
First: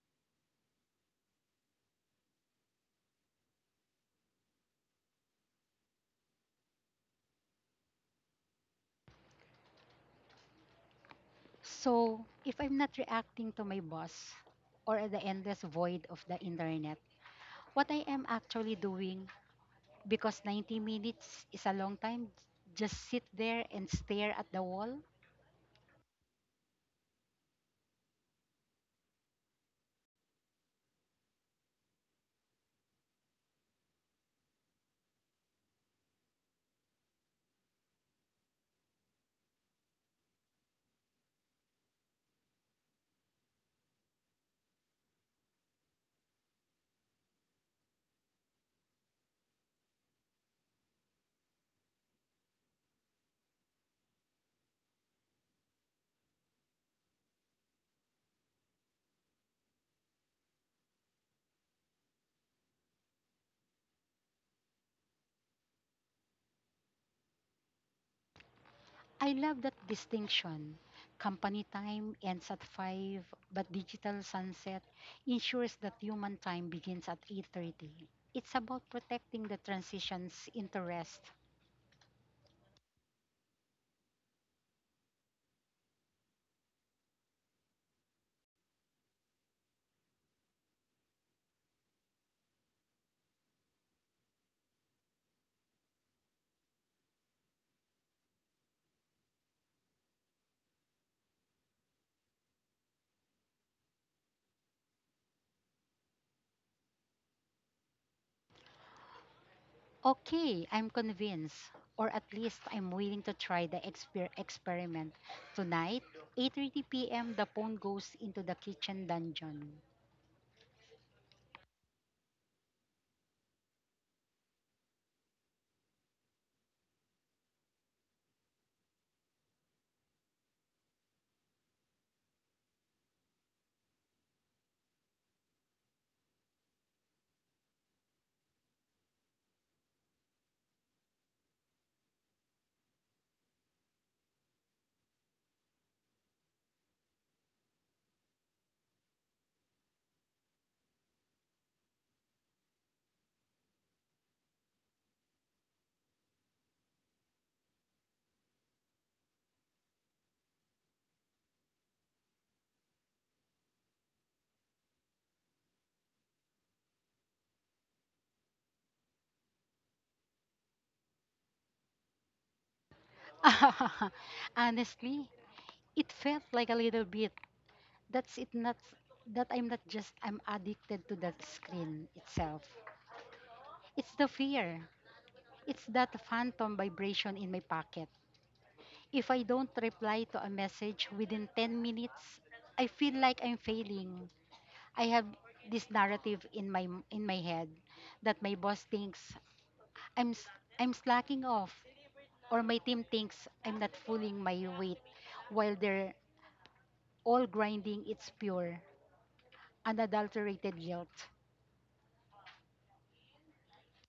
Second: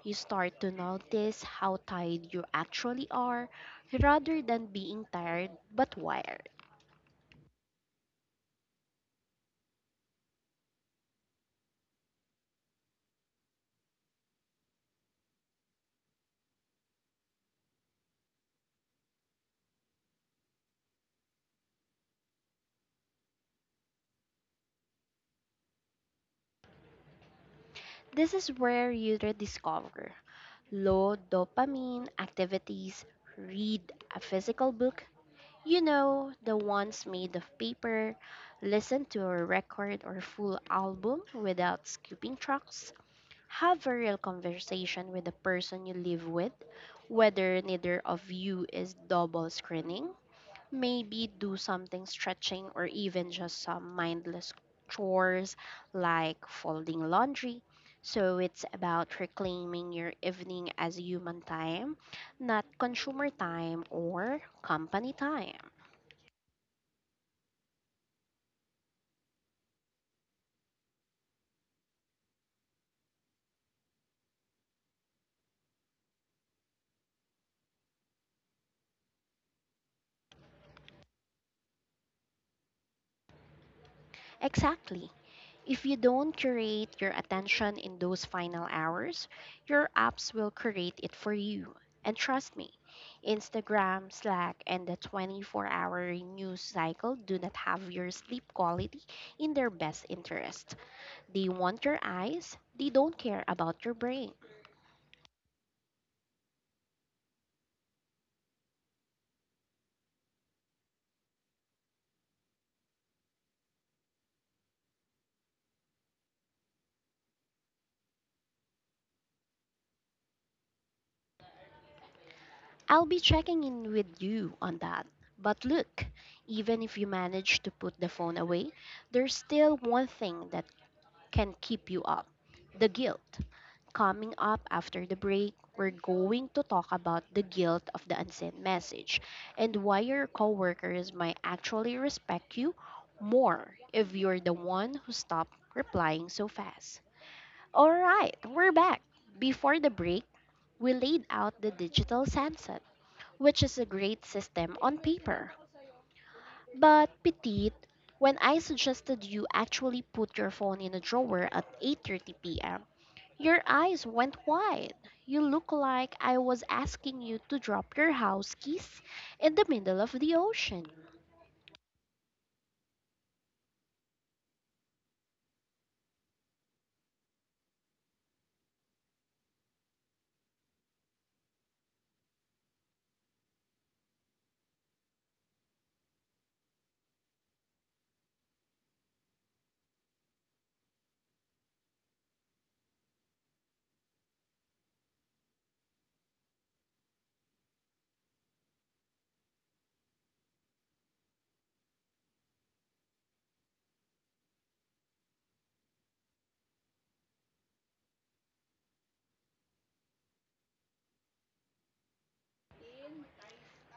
You start to notice how tired you actually are rather than being tired but wired. So, if I'm not reacting to my boss or the endless void of the internet, what I am actually doing, because 90 minutes is a long time, just sit there and stare at the wall. This is where you rediscover low dopamine activities. Read a physical book, you know, the ones made of paper. Listen to a record or full album without skipping tracks. Have a real conversation with the person you live with, whether neither of you is double screening. Maybe do something stretching or even just some mindless chores like folding laundry. So it's about reclaiming your evening as human time, not consumer time or company time. I love that distinction. Company time ends at 5, but digital sunset ensures that human time begins at 8:30. It's about protecting the transitions into rest. Exactly. If you don't curate your attention in those final hours, your apps will curate it for you. And trust me, Instagram, Slack, and the 24-hour news cycle do not have your sleep quality in their best interest. They want your eyes, they don't care about your brain. Okay, I'm convinced, or at least I'm willing to try the experiment. Tonight, 8:30 p.m., the phone goes into the kitchen dungeon. I'll be checking in with you on that. But look, even if you manage to put the phone away, there's still one thing that can keep you up: the guilt. Coming up after the break, we're going to talk about the guilt of the unsent message and why your coworkers might actually respect you more if you're the one who stopped replying so fast. All right, we're back. Before the break, we laid out the digital sunset, which is a great system on paper. But Petit, when I suggested you actually put your phone in a drawer at 8:30 p.m., your eyes went wide. You look like I was asking you to drop your house keys in the middle of the ocean. Honestly, it felt like a little bit that's it not that I'm not just I'm addicted to the screen itself. It's the fear, it's that phantom vibration in my pocket. If I don't reply to a message within 10 minutes, I feel like I'm failing. I have this narrative in my head that my boss thinks i'm s- I'm slacking off, or my team thinks I'm not fooling my weight while they're all grinding. Its pure unadulterated guilt.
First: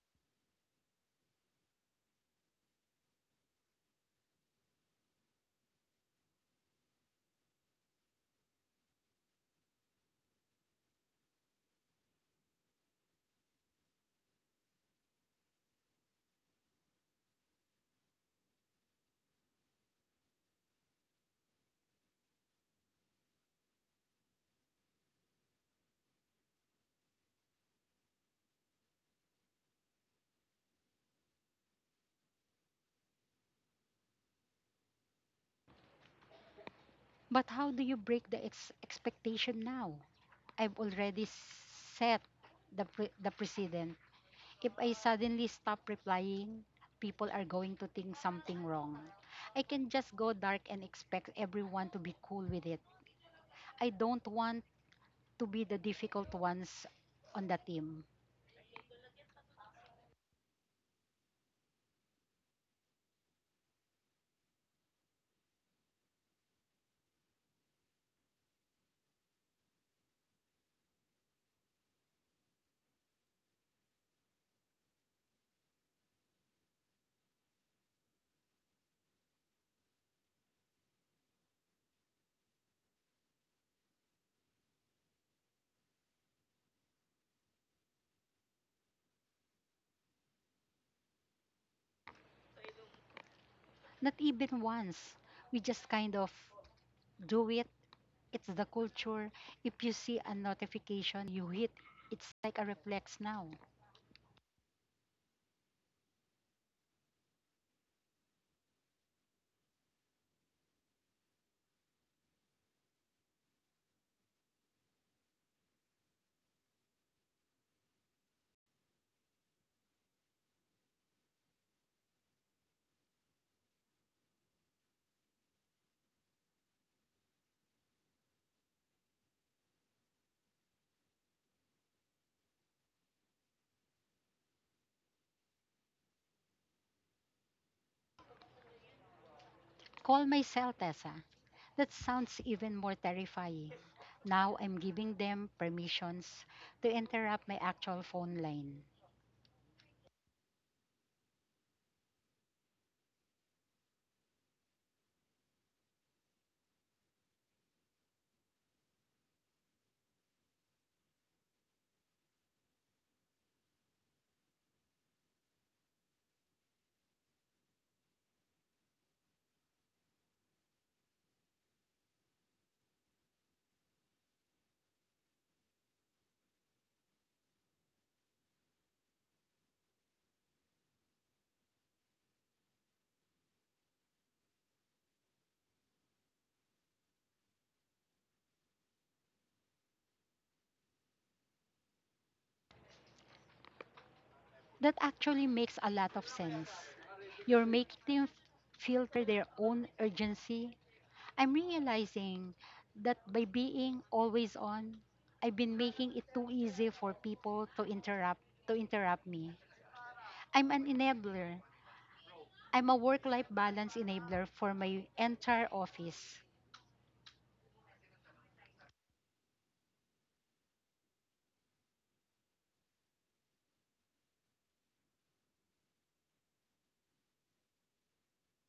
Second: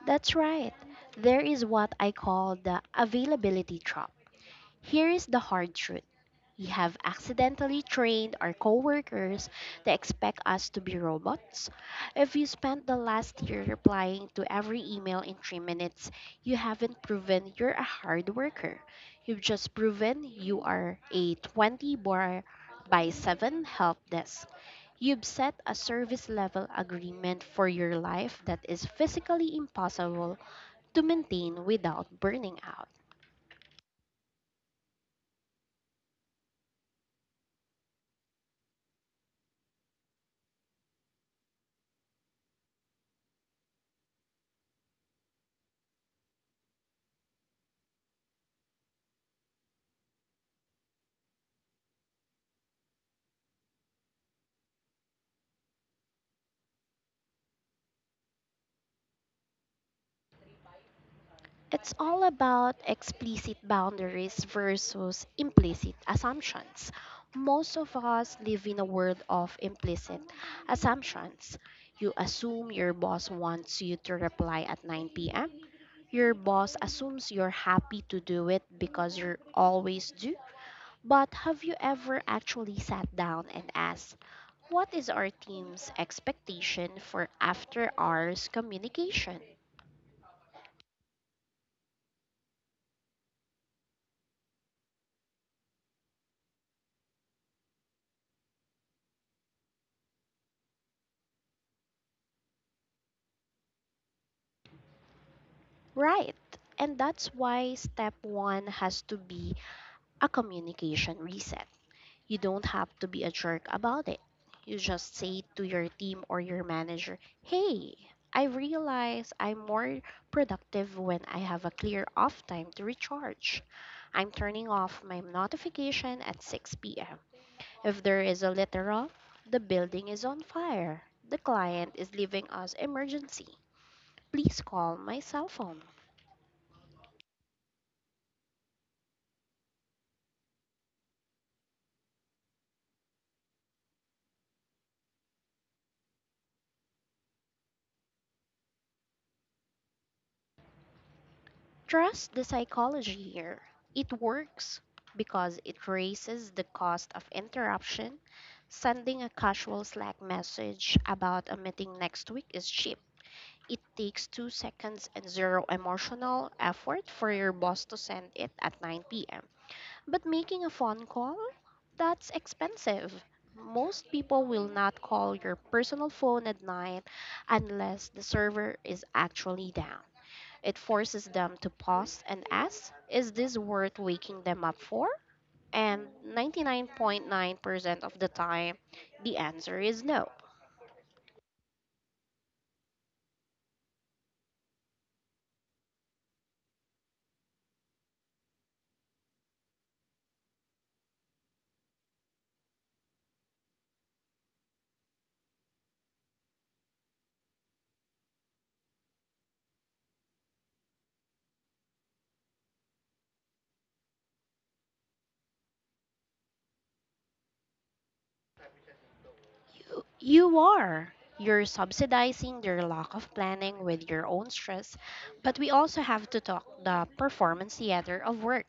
That's right. There is what I call the availability trap. Here is the hard truth. We have accidentally trained our coworkers to expect us to be robots. If you spent the last year replying to every email in 3 minutes, you haven't proven you're a hard worker. You've just proven you are a 20 bar by 7 help desk. You've set a service level agreement for your life that is physically impossible to maintain without burning out. But how do you break the expectation now? I've already set the precedent. If I suddenly stop replying, people are going to think something wrong. I can just go dark and expect everyone to be cool with it. I don't want to be the difficult ones on the team. It's all about explicit boundaries versus implicit assumptions. Most of us live in a world of implicit assumptions. You assume your boss wants you to reply at 9 p.m. Your boss assumes you're happy to do it because you always do. But have you ever actually sat down and asked, what is our team's expectation for after hours communication? Not even once. We just kind of do it. It's the culture. If you see a notification, you hit. It's like a reflex now. Right. And that's why step one has to be a communication reset. You don't have to be a jerk about it. You just say to your team or your manager, hey, I realize I'm more productive when I have a clear off time to recharge. I'm turning off my notification at 6 p.m. If there is a literal, the building is on fire, the client is leaving us emergency, please call my cell phone. Call myself Tessa. That sounds even more terrifying. Now I'm giving them permissions to interrupt my actual phone line. Trust the psychology here. It works because it raises the cost of interruption. Sending a casual Slack message about a meeting next week is cheap. It takes 2 seconds and zero emotional effort for your boss to send it at 9 p.m. But making a phone call? That's expensive. Most people will not call your personal phone at night unless the server is actually down. It forces them to pause and ask, is this worth waking them up for? And 99.9% of the time, the answer is no. That actually makes a lot of sense. You're making them filter their own urgency. I'm realizing that by being always on, I've been making it too easy for people to interrupt me. I'm an enabler. I'm a work-life balance enabler for my entire office. You are. You're subsidizing their lack of planning with your own stress, but we also have to talk the performance theater of work.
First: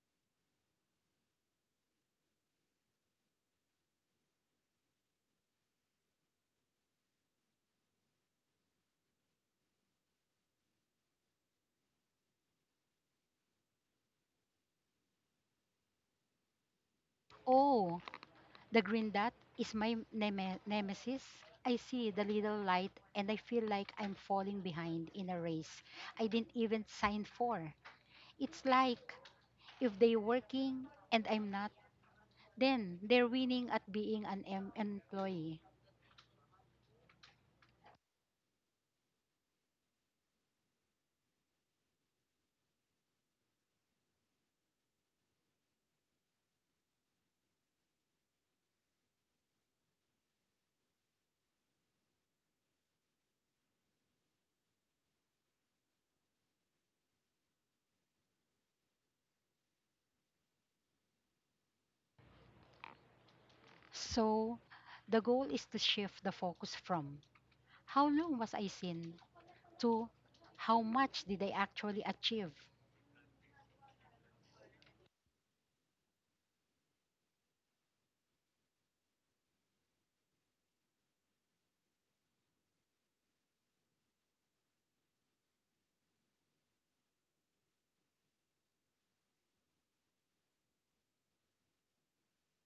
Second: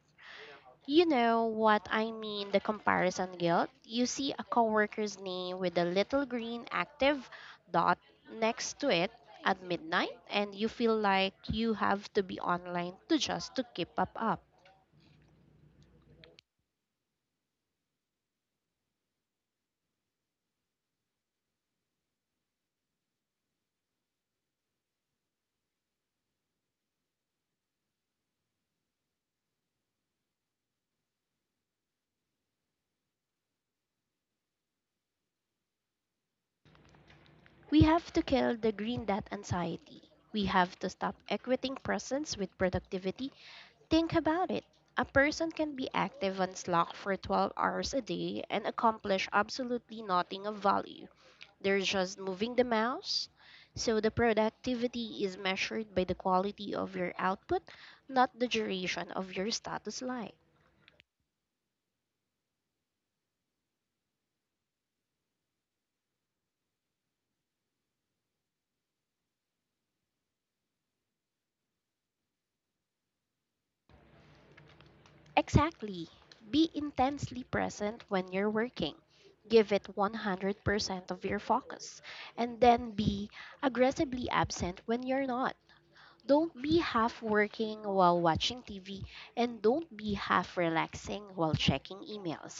You know what I mean, the comparison guilt. You see a coworker's name with a little green active dot next to it at midnight and you feel like you have to be online to just to keep up. Oh, the green dot is my nemesis. I see the little light and I feel like I'm falling behind in a race I didn't even sign for. It's like if they're working and I'm not, then they're winning at being an employee. We have to kill the green dot anxiety. We have to stop equating presence with productivity. Think about it. A person can be active on Slack for 12 hours a day and accomplish absolutely nothing of value. They're just moving the mouse. So the productivity is measured by the quality of your output, not the duration of your status line. So the goal is to shift the focus from how long was I seen to how much did I actually achieve? Exactly. Be intensely present when you're working. Give it 100% of your focus. And then be aggressively absent when you're not. Don't be half working while watching TV and don't be half relaxing while checking emails.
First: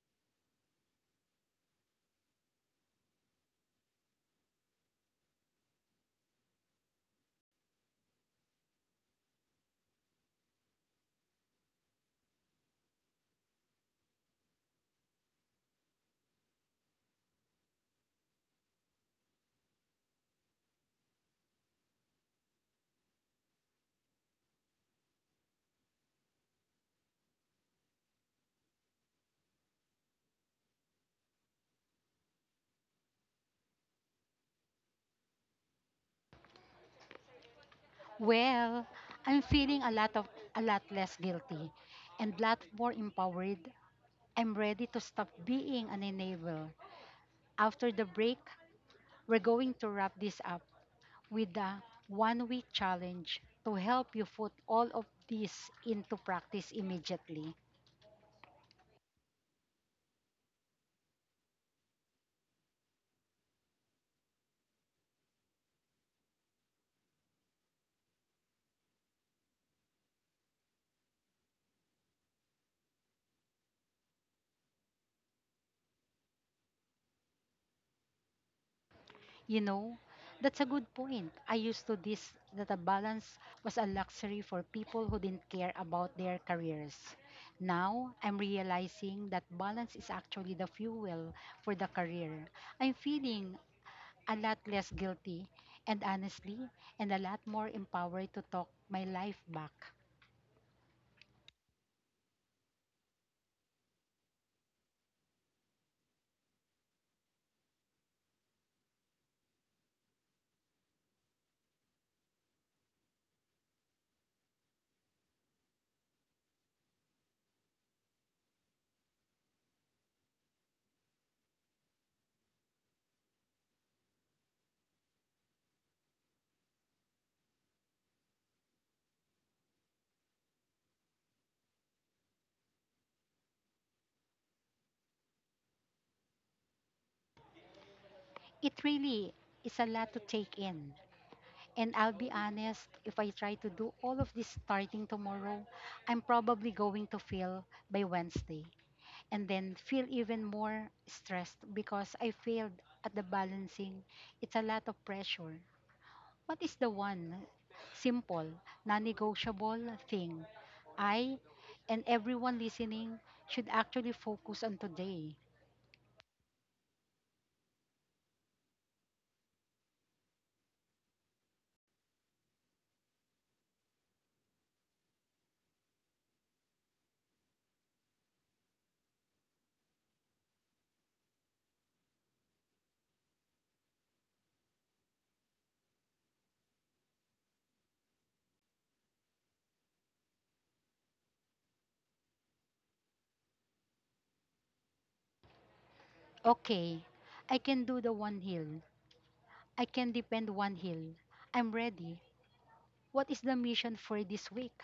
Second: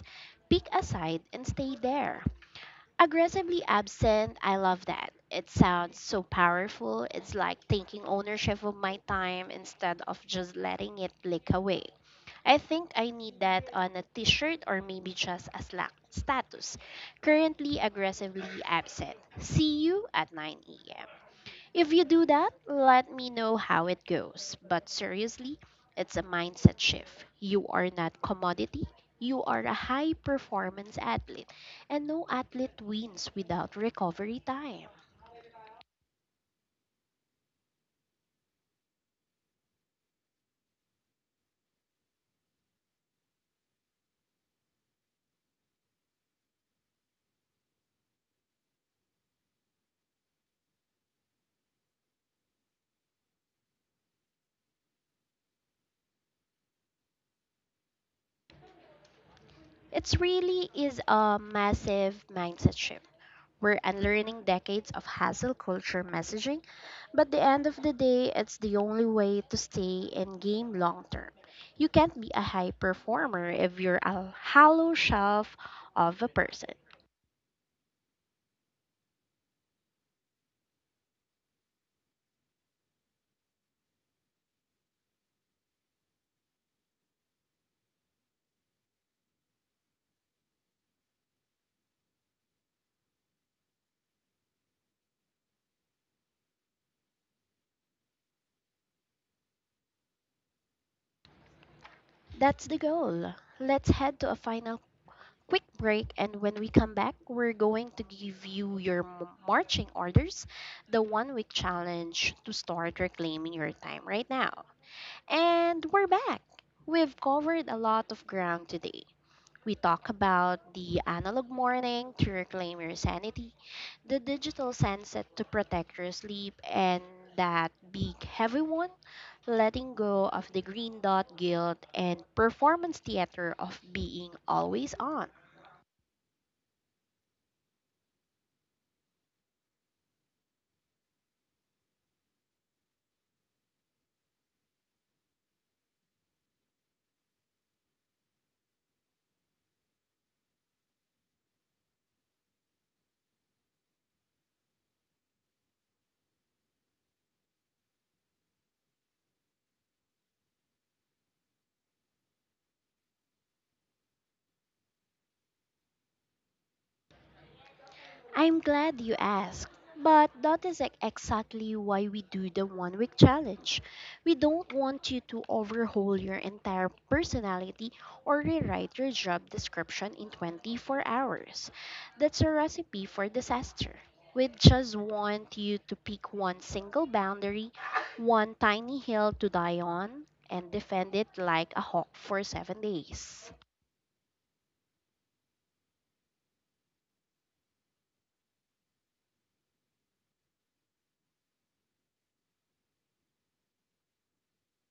Pick a side and stay there. Aggressively absent, I love that. It sounds so powerful. It's like taking ownership of my time instead of just letting it leak away. I think I need that on a t shirt, or maybe just a Slack status. Currently aggressively absent. See you at 9 a.m. If you do that, let me know how it goes. But seriously, it's a mindset shift. You are not commodity, you are a high performance athlete, and no athlete wins without recovery time. Well, I'm feeling a lot less guilty and lot more empowered. I'm ready to stop being an enabler. After the break, we're going to wrap this up with the 1-week challenge to help you put all of this into practice immediately. It really is a massive mindset shift. We're unlearning decades of hassle culture messaging, but the end of the day, it's the only way to stay in game long term. You can't be a high performer if you're a hollow shelf of a person. You know, that's a good point. I used to this that a balance was a luxury for people who didn't care about their careers. Now, I'm realizing that balance is actually the fuel for the career. I'm feeling a lot less guilty and honestly, and a lot more empowered to talk my life back. That's the goal. Let's head to a final quick break, and when we come back, we're going to give you your marching orders, the 1 week challenge to start reclaiming your time right now. And we're back. We've covered a lot of ground today. We talk about the analog morning to reclaim your sanity, the digital sunset to protect your sleep, and that big heavy one, letting go of the green dot guilt and performance theater of being always on. It really is a lot to take in. And I'll be honest, if I try to do all of this starting tomorrow, I'm probably going to fail by Wednesday and then feel even more stressed because I failed at the balancing. It's a lot of pressure. What is the one simple, non negotiable thing I and everyone listening should actually focus on today? I'm glad you asked, but that is exactly why we do the 1 week challenge. We don't want you to overhaul your entire personality or rewrite your job description in 24 hours. That's a recipe for disaster. We just want you to pick one single boundary, one tiny hill to die on, and defend it like a hawk for 7 days. Okay, I can do the one hill. I can depend one hill. I'm ready. What is the mission for this week?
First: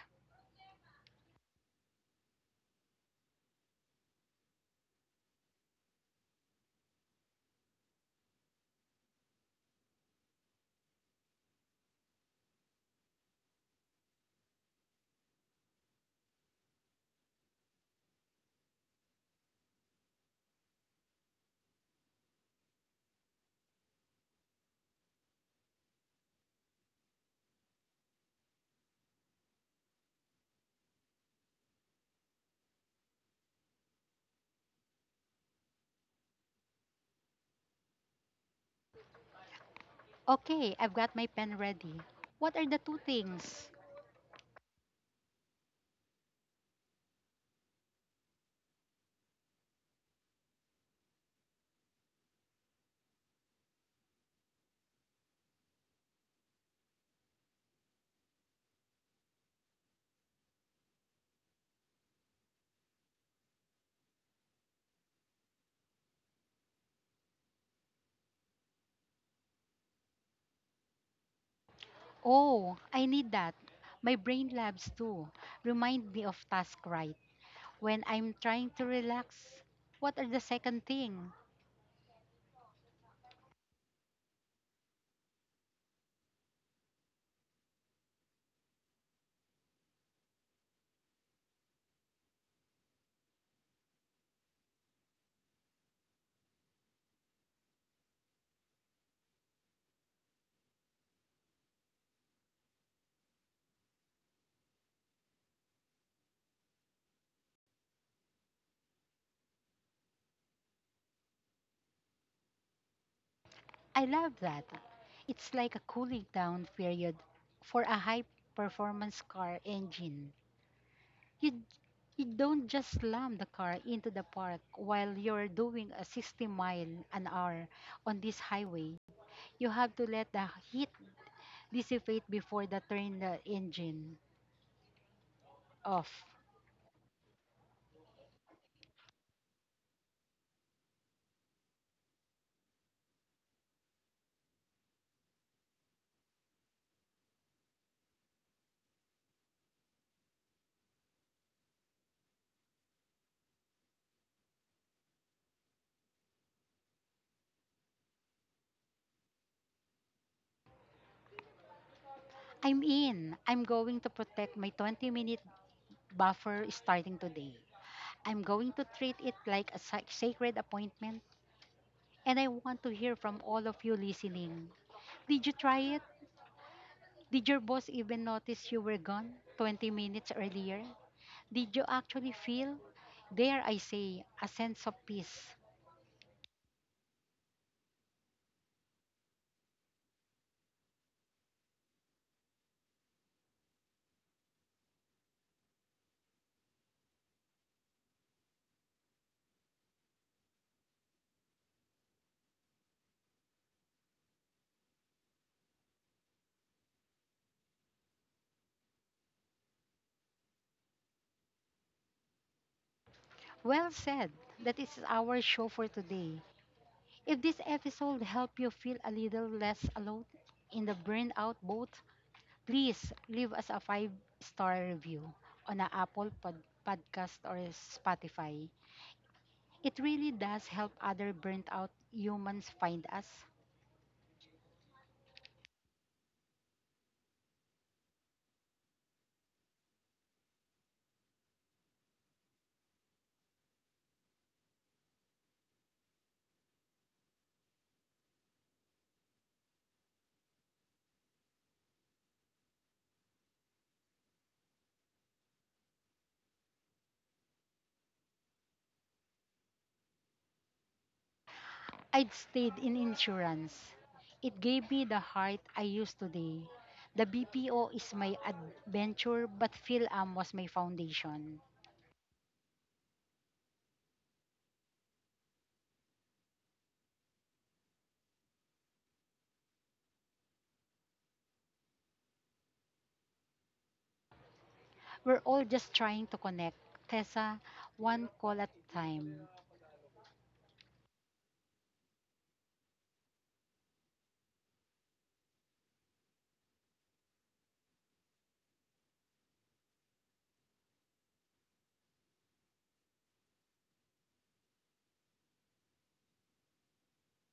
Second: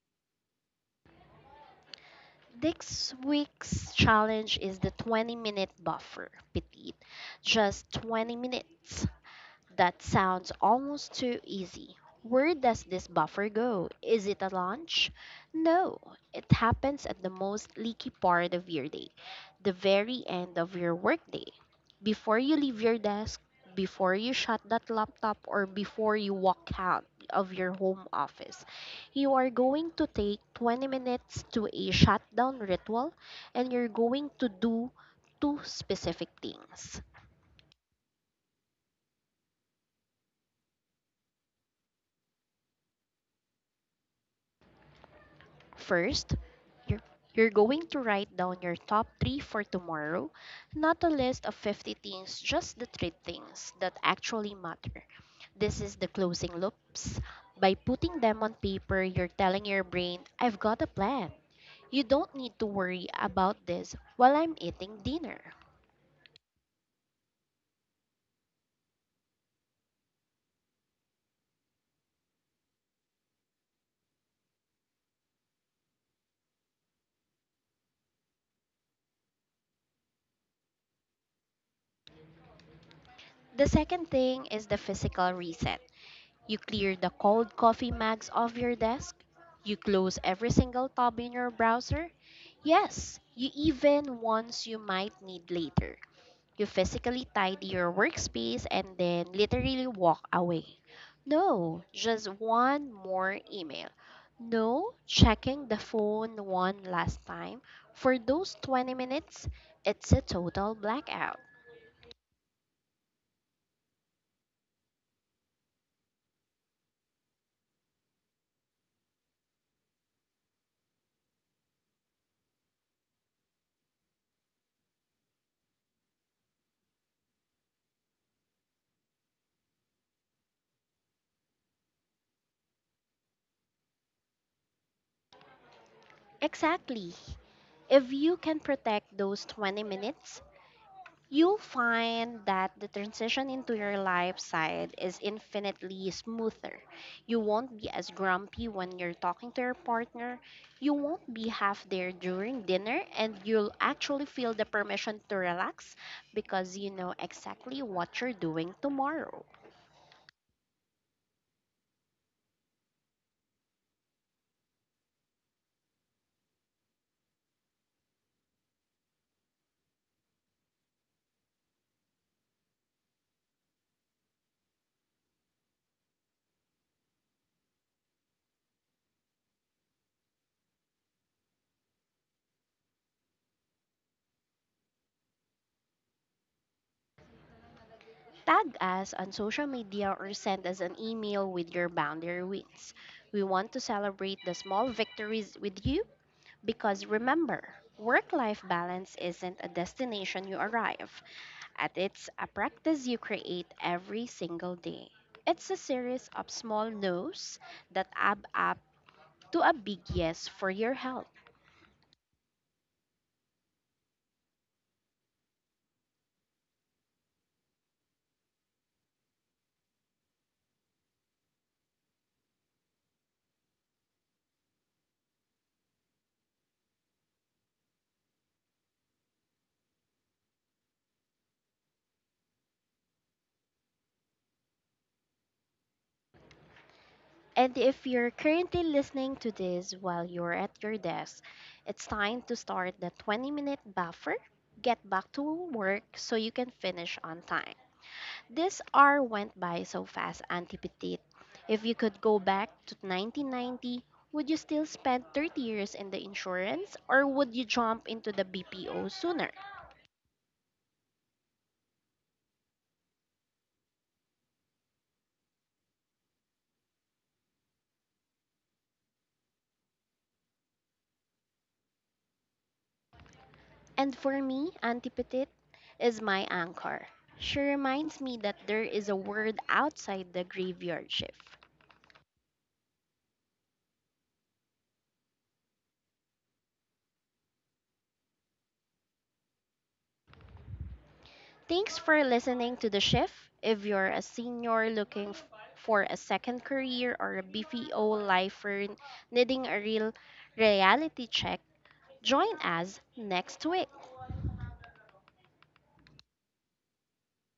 This week's challenge is the 20-minute buffer, petite. Just 20 minutes. That sounds almost too easy. Where does this buffer go? Is it a lunch? No, it happens at the most leaky part of your day, the very end of your workday. Before you leave your desk, before you shut that laptop, or before you walk out of your home office, you are going to take 20 minutes to a shutdown ritual and you're going to do two specific things. Okay, I've got my pen ready. What are the two things? First, you're, you're going to write down your top three for tomorrow, not a list of 50 things, just the three things that actually matter. This is the closing loops. By putting them on paper, you're telling your brain, I've got a plan. You don't need to worry about this while I'm eating dinner. Oh, I need that. My brain labs too. Remind me of task right. When I'm trying to relax, what are the second thing? The second thing is the physical reset. You clear the cold coffee mugs off your desk. You close every single tab in your browser. Yes, you even ones you might need later. You physically tidy your workspace and then literally walk away. No just one more email. No checking the phone one last time. For those 20 minutes, it's a total blackout. I love that. It's like a cooling down period for a high performance car engine. You you don't just slam the car into the park while you're doing a 60-mile an hour on this highway. You have to let the heat dissipate before the turn the engine off. Exactly. If you can protect those 20 minutes, you'll find that the transition into your life side is infinitely smoother. You won't be as grumpy when you're talking to your partner. You won't be half there during dinner, and you'll actually feel the permission to relax because you know exactly what you're doing tomorrow. I'm in. I'm going to protect my 20-minute buffer starting today. I'm going to treat it like a sacred appointment and I want to hear from all of you listening. Did you try it? Did your boss even notice you were gone 20 minutes earlier? Did you actually feel, dare I say, a sense of peace? Tag us on social media or send us an email with your boundary wins. We want to celebrate the small victories with you. Because remember, work life balance isn't a destination you arrive at, it's a practice you create every single day. It's a series of small no's that add up to a big yes for your health. Well said. That is our show for today. If this episode helped you feel a little less alone in the burnout boat, please leave us a 5-star review on a Apple podcast or Spotify. It really does help other burnt out humans find us. And if you're currently listening to this while you're at your desk, it's time to start the 20-minute buffer. Get back to work so you can finish on time. This hour went by so fast, Auntie Petite. If you could go back to 1990, would you still spend 30 years in the insurance or would you jump into the BPO sooner? I'd stayed in insurance. It gave me the heart I use today. The BPO is my adventure, but PhilAm was my foundation. And for me, Auntie Petite is my anchor. She reminds me that there is a world outside the graveyard shift. We're all just trying to connect. Tessa, one call at a time. Thanks for listening to The Shift. If you're a senior looking for a second career or a BPO lifer needing a real reality check, join us next week.